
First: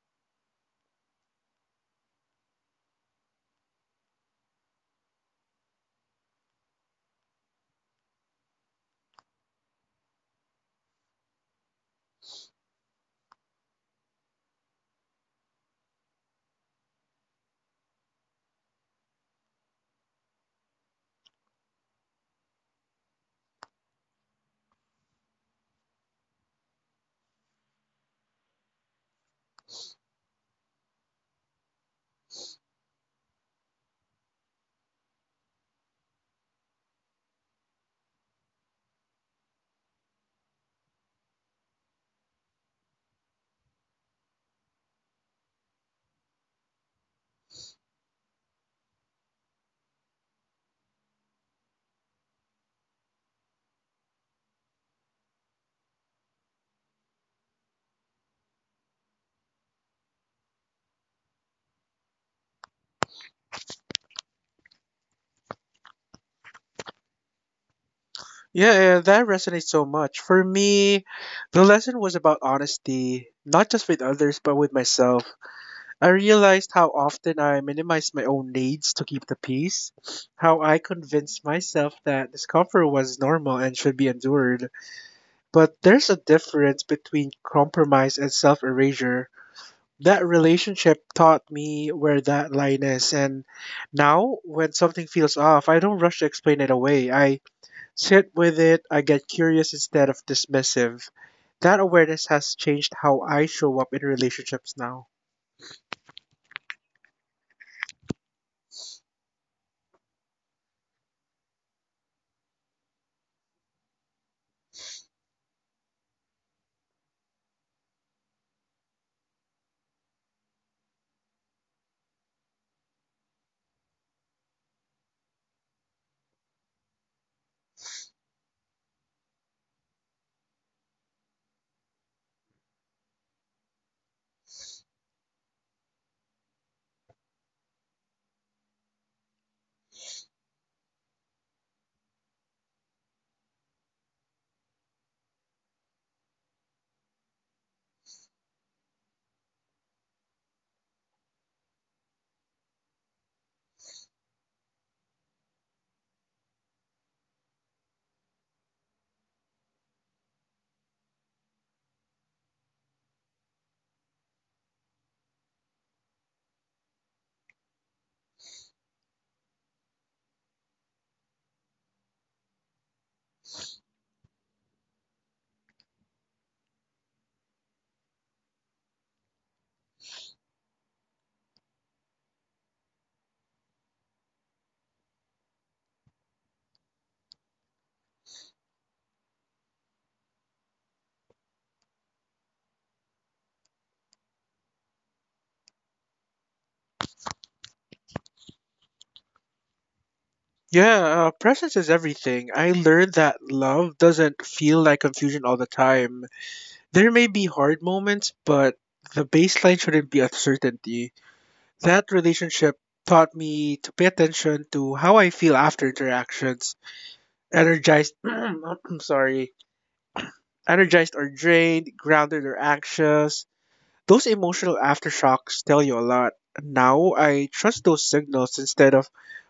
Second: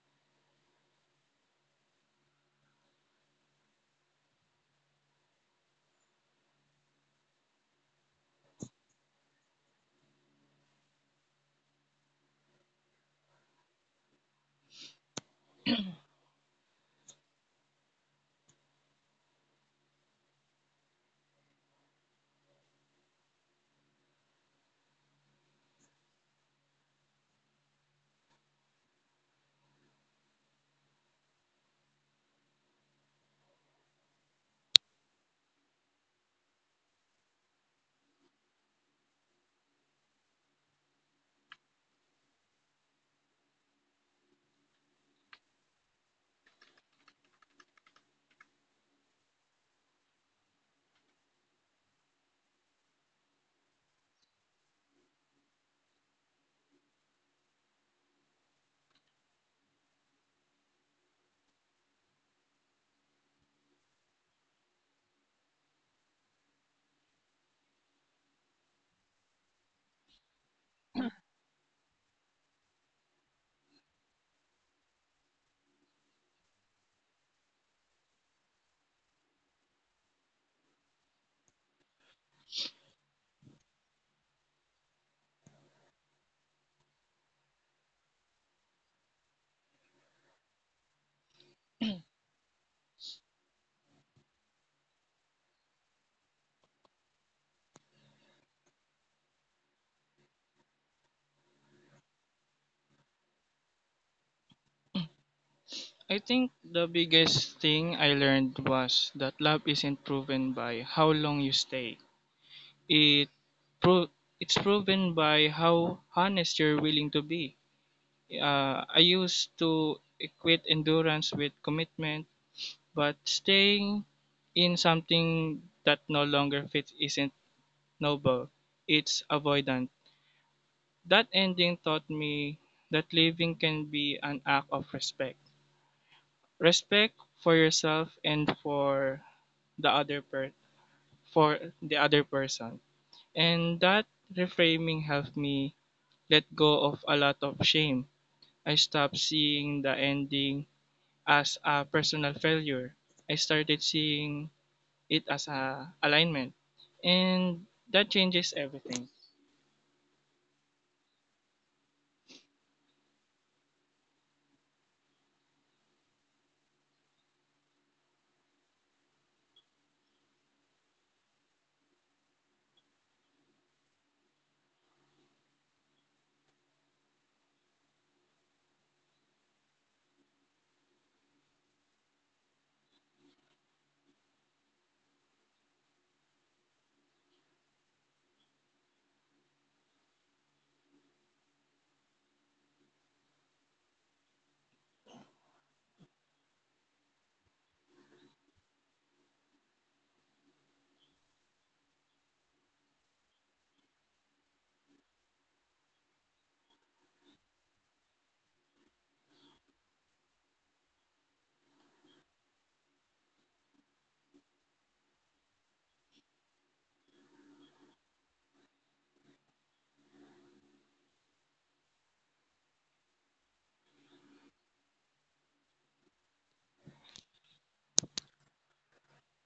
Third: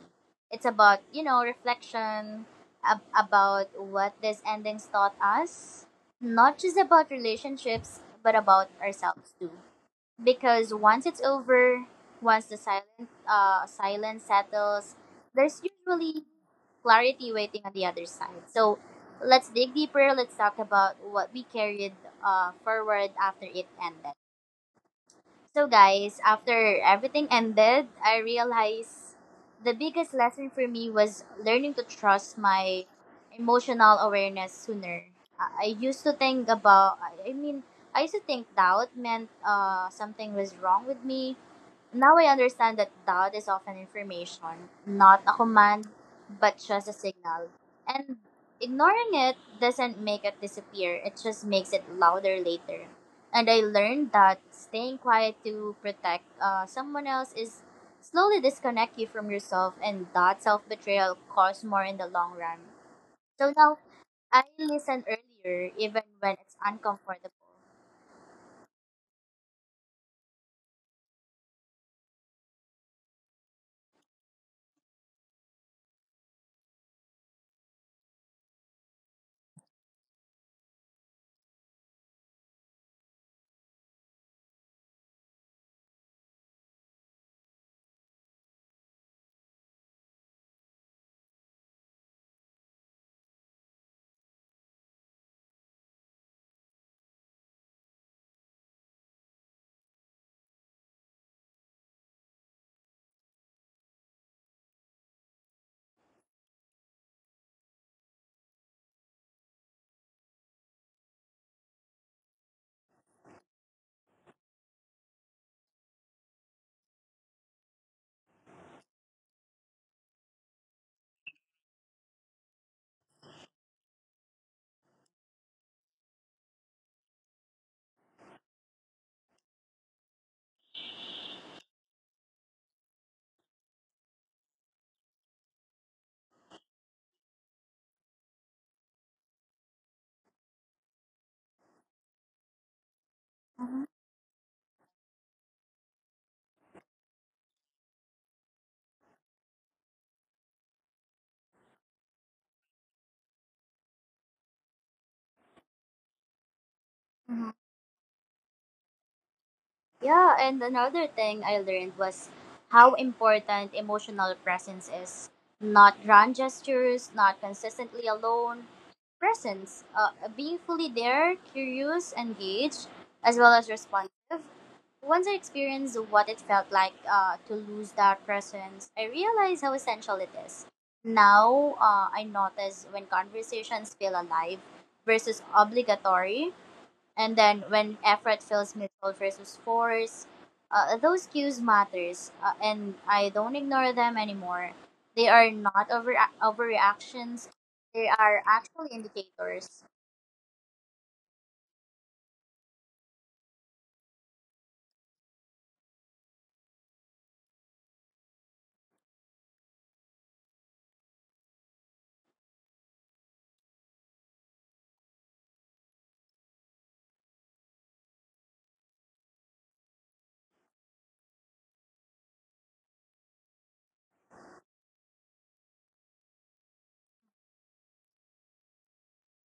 [SPEAKER 1] It's about reflection about what these endings taught us, not just about relationships but about ourselves too because once it's over, once the silent silence settles, there's usually clarity waiting on the other side. So let's dig deeper. Let's talk about what we carried forward after it ended. So guys, after everything ended, I realized the biggest lesson for me was learning to trust my emotional awareness sooner. I used to think about, I mean, I used to think doubt meant something was wrong with me now I understand that doubt is often information, not a command, but just a signal. And ignoring it doesn't make it disappear, it just makes it louder later. And I learned that staying quiet to protect someone else is slowly disconnect you from yourself, and that self betrayal costs more in the long run. So now I listen earlier, even when it's uncomfortable.
[SPEAKER 2] Yeah, yeah, that resonates so much. For me, the lesson was about honesty, not just with others, but with myself. I realized how often I minimized my own needs to keep the peace, how I convinced myself that discomfort was normal and should be endured. But there's a difference between compromise and self erasure. That relationship taught me where that line is, and now when something feels off, I don't rush to explain it away. I sit with it. I get curious instead of dismissive. That awareness has changed how I show up in relationships now.
[SPEAKER 3] I think the biggest thing I learned was that love isn't proven by how long you stay. It pro-, it's proven by how honest you're willing to be. I used to equate endurance with commitment, but staying in something that no longer fits isn't noble, it's avoidant. That ending taught me that living can be an act of respect. Respect for yourself and for the other per- for the other person. And that reframing helped me let go of a lot of shame. I stopped seeing the ending as a personal failure. I started seeing it as a alignment, and that changes everything.
[SPEAKER 1] Yeah, and another thing I learned was how important emotional presence is. Not grand gestures, not consistently alone. Presence, being fully there, curious, engaged, as well as responsive. Once I experienced what it felt like to lose that presence, I realized how essential it is. Now, I notice when conversations feel alive versus obligatory, and then when effort feels mutual versus force those cues matters and I don't ignore them anymore. They are not overreactions. They are actual indicators.
[SPEAKER 2] Yeah, presence is everything. I learned that love doesn't feel like confusion all the time. There may be hard moments, but the baseline shouldn't be uncertainty. That relationship taught me to pay attention to how I feel after interactions. Energized, [CLEARS THROAT] I'm sorry, energized or drained, grounded or anxious. Those emotional aftershocks tell you a lot. Now I trust those signals instead of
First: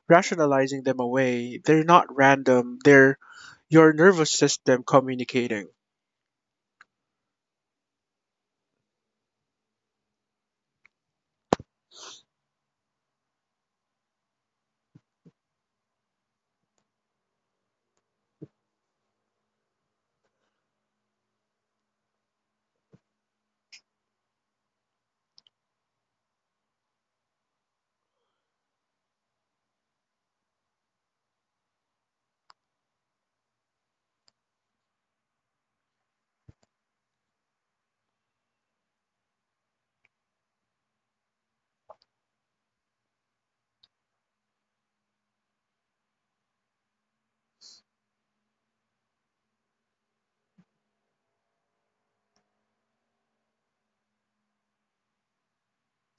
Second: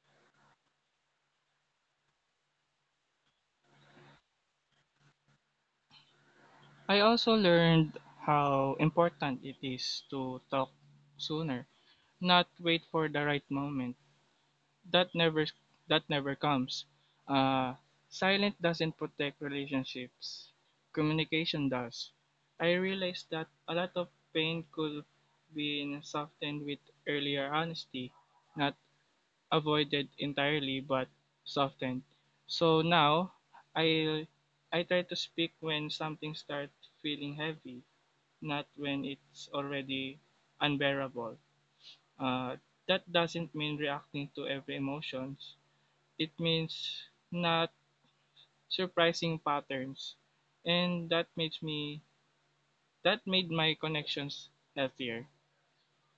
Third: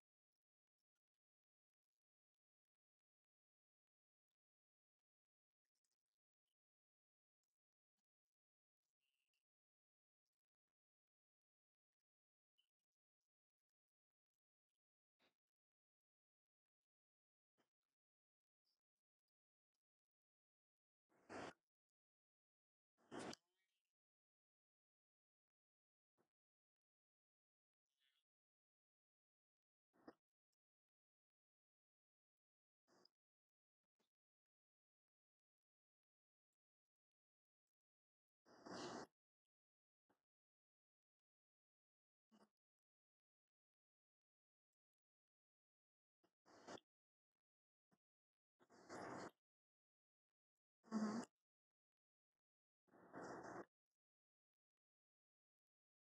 [SPEAKER 2] rationalizing them away. They're not random, they're your nervous system communicating.
[SPEAKER 3] I also learned how important it is to talk sooner, not wait for the right moment that never that never comes. uh Silent doesn't protect relationships, communication does. I realized that a lot of pain could be softened with earlier honesty, not avoided entirely but softened. So now I I try to speak when something starts feeling heavy, not when it's already unbearable. Uh, that doesn't mean reacting to every emotions. It means not surprising patterns, and that makes me that made my connections healthier.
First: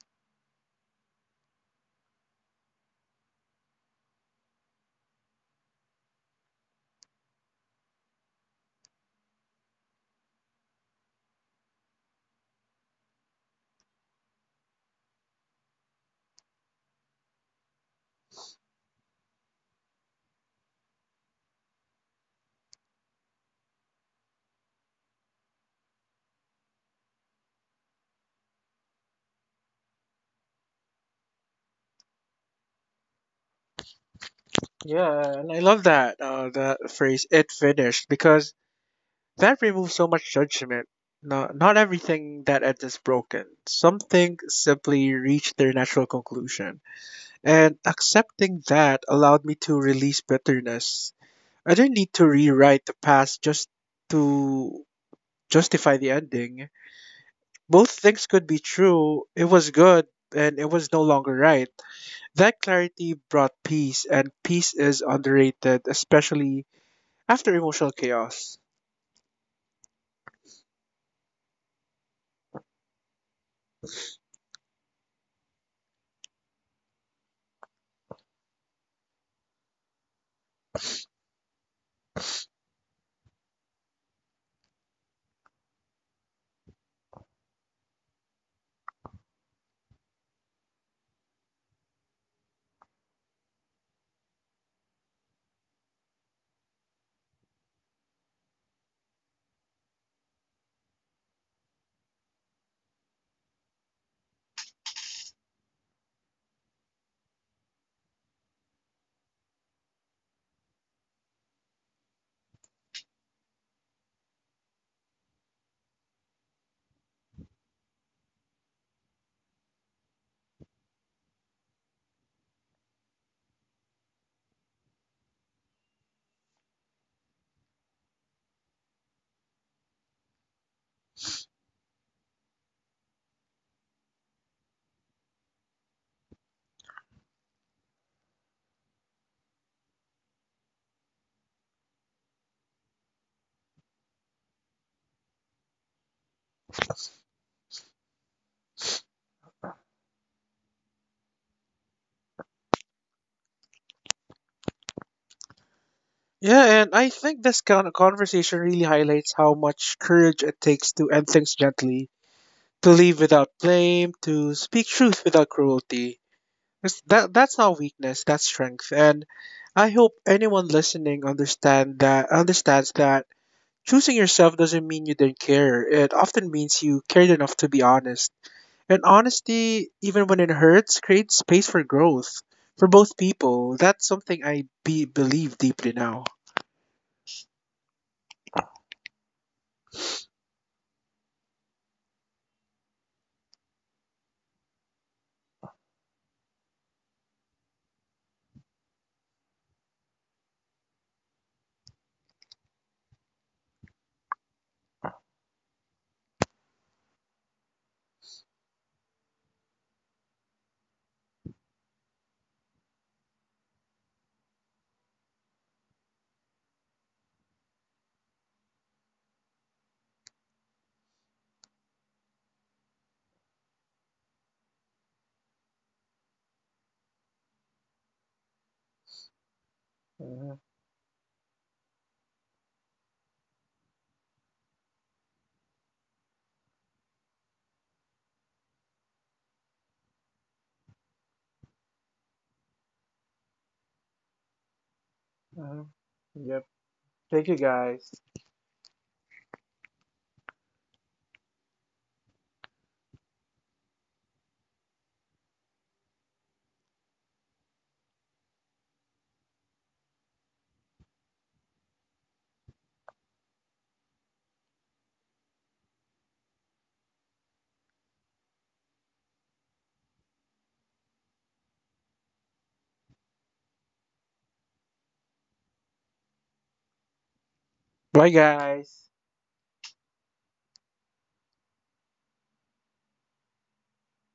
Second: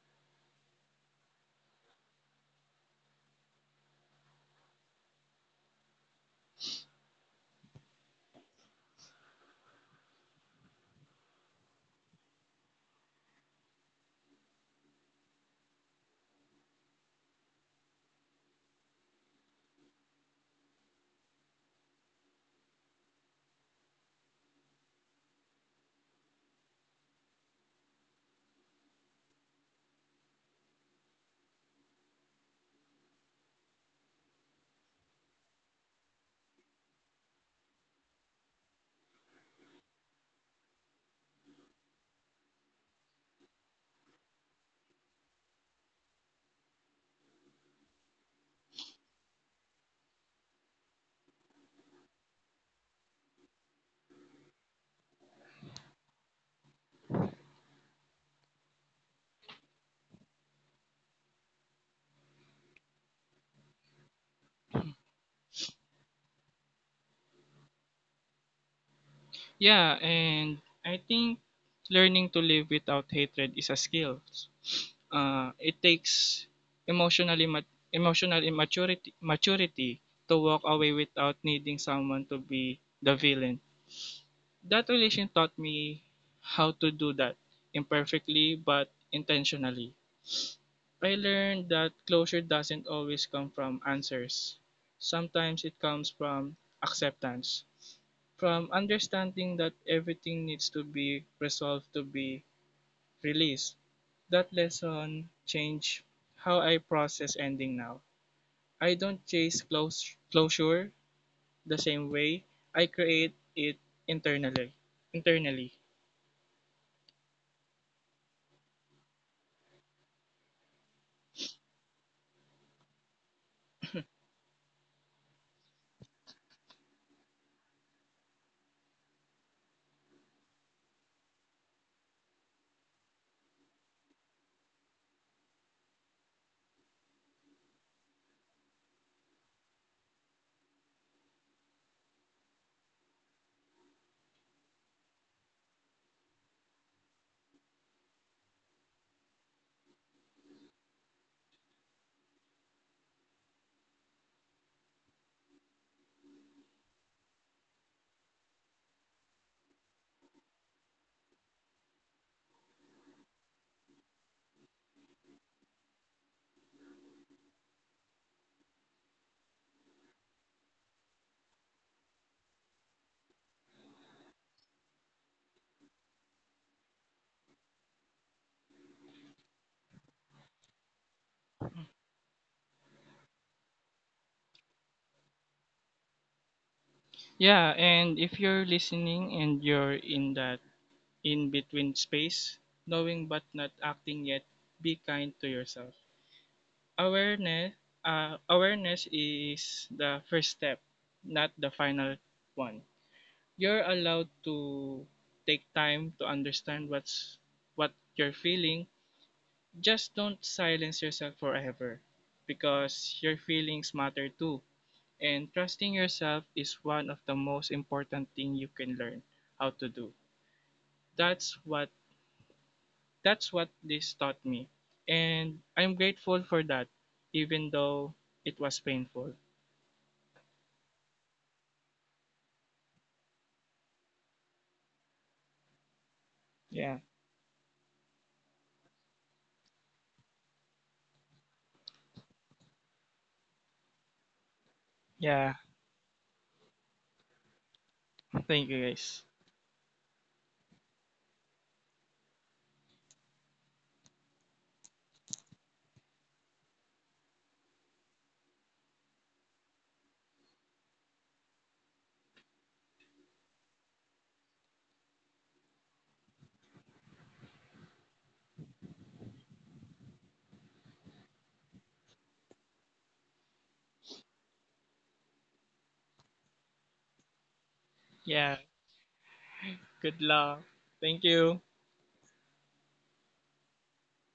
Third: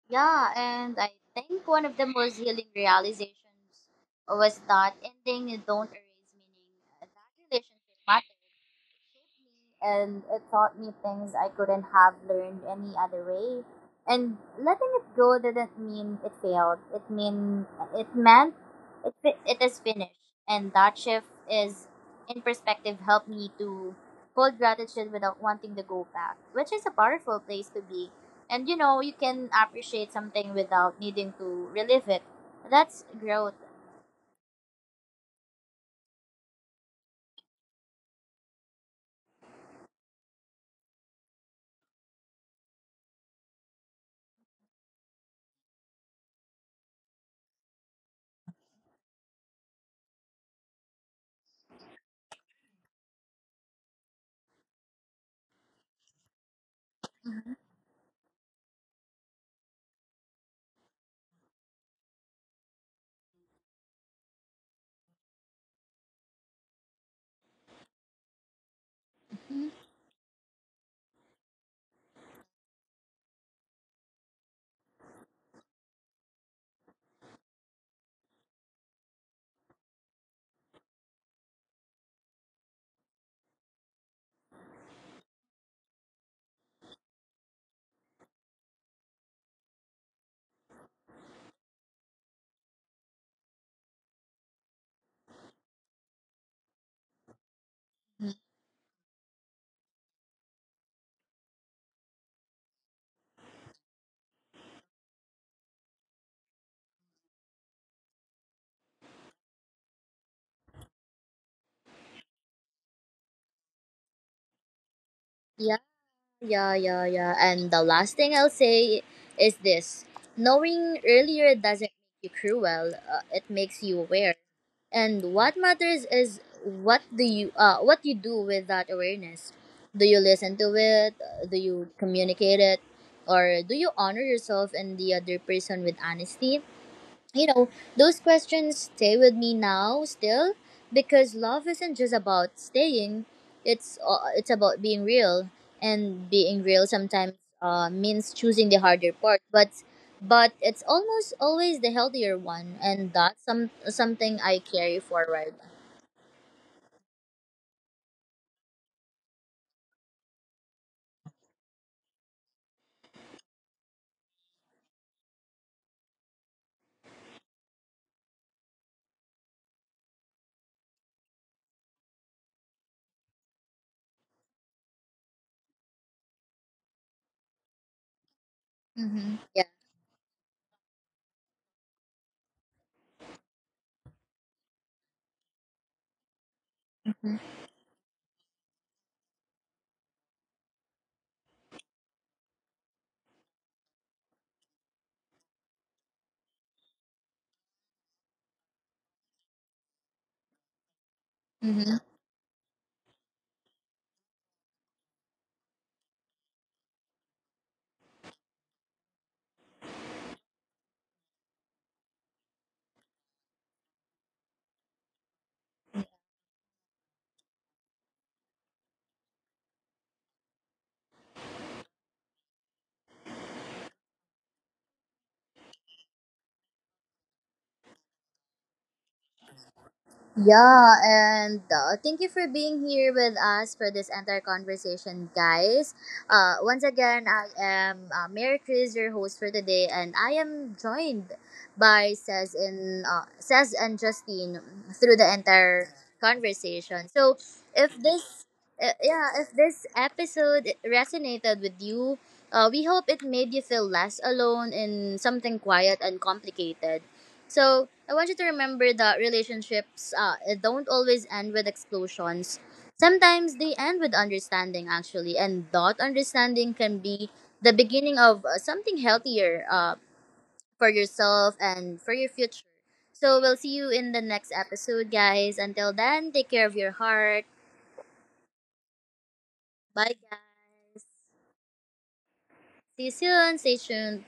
[SPEAKER 1] Yeah, and I think one of the most healing realizations was that ending don't erase meaning that relationship matters and it taught me things I couldn't have learned any other way. And letting it go didn't mean it failed. It meant it is finished. And that shift is in perspective helped me to hold gratitude without wanting to go back, which is a powerful place to be. And you know, you can appreciate something without needing to relive it. That's growth.
[SPEAKER 2] Yeah, and I love that phrase "it finished" because that removes so much judgment. No, not everything that ends is broken. Something simply reached their natural conclusion, and accepting that allowed me to release bitterness. I didn't need to rewrite the past just to justify the ending. Both things could be true. It was good and it was no longer right. That clarity brought peace, and peace is underrated, especially after emotional chaos.
[SPEAKER 1] Mhm.
[SPEAKER 3] Yeah, and I think learning to live without hatred is a skill. Uh, it takes emotionally mat emotional immaturity maturity to walk away without needing someone to be the villain. That relation taught me how to do that imperfectly but intentionally. I learned that closure doesn't always come from answers. Sometimes it comes from acceptance, from understanding that everything needs to be resolved to be release. That lesson changed how I process ending now. I don't chase close closure the same way. I create it internally. Internally.
[SPEAKER 1] Yeah, yeah, yeah. And the last thing I'll say is this knowing earlier doesn't make you cruel, it makes you aware. And what matters is what you do with that awareness. Do you listen to it? Do you communicate it? Or do you honor yourself and the other person with honesty? You know, those questions stay with me now still because love isn't just about staying. It's about being real, and being real sometimes means choosing the harder part, but it's almost always the healthier one, and that's something I carry forward.
[SPEAKER 2] Yeah, and I think this kind of conversation really highlights how much courage it takes to end things gently, to leave without blame, to speak truth without cruelty. That's not weakness, that's strength. And I hope anyone listening understands that choosing yourself doesn't mean you did not care. It often means you cared enough to be honest. And
[SPEAKER 1] Mm-hmm. Yeah.
[SPEAKER 2] honesty, even when it hurts, creates space for growth for both people. That's something I believe deeply now.
[SPEAKER 3] Yeah, and if you're listening and you're in that in between space, knowing but not acting yet, be kind to yourself. Awareness Awareness is the first step, not the
[SPEAKER 1] Mm-hmm.
[SPEAKER 3] final one. You're allowed to take time to understand what you're feeling. Just don't silence yourself forever because your feelings matter too, and trusting yourself is one of the most important thing you can learn how to do. that's what that's what this taught me, and I'm grateful for that even though it was painful.
[SPEAKER 2] Uh-huh,
[SPEAKER 1] Yeah, and thank you for being here with us for this entire conversation, guys. Once
[SPEAKER 3] Yeah.
[SPEAKER 1] again, I am Mary Chris, your host for today, and I am joined by Cez and Justine through the
[SPEAKER 3] Yeah,
[SPEAKER 2] uh-huh.
[SPEAKER 1] entire
[SPEAKER 2] Yep.
[SPEAKER 1] conversation. So,
[SPEAKER 2] Thank you,
[SPEAKER 1] if
[SPEAKER 2] guys.
[SPEAKER 1] this,
[SPEAKER 3] thank you guys.
[SPEAKER 1] yeah, if this episode resonated with you, we hope it made you feel less alone in something quiet and complicated. So I want you to remember that relationships don't always end with explosions. Sometimes they end with understanding, actually, and that understanding can be the beginning of something healthier for yourself and for your future. So we'll see you in the next episode, guys. Until then, take care of your heart.
[SPEAKER 2] Bye,
[SPEAKER 3] Yeah,
[SPEAKER 2] guys.
[SPEAKER 3] good
[SPEAKER 1] Bye,
[SPEAKER 3] luck.
[SPEAKER 1] guys.
[SPEAKER 3] Thank you.
[SPEAKER 1] See you soon. Stay tuned.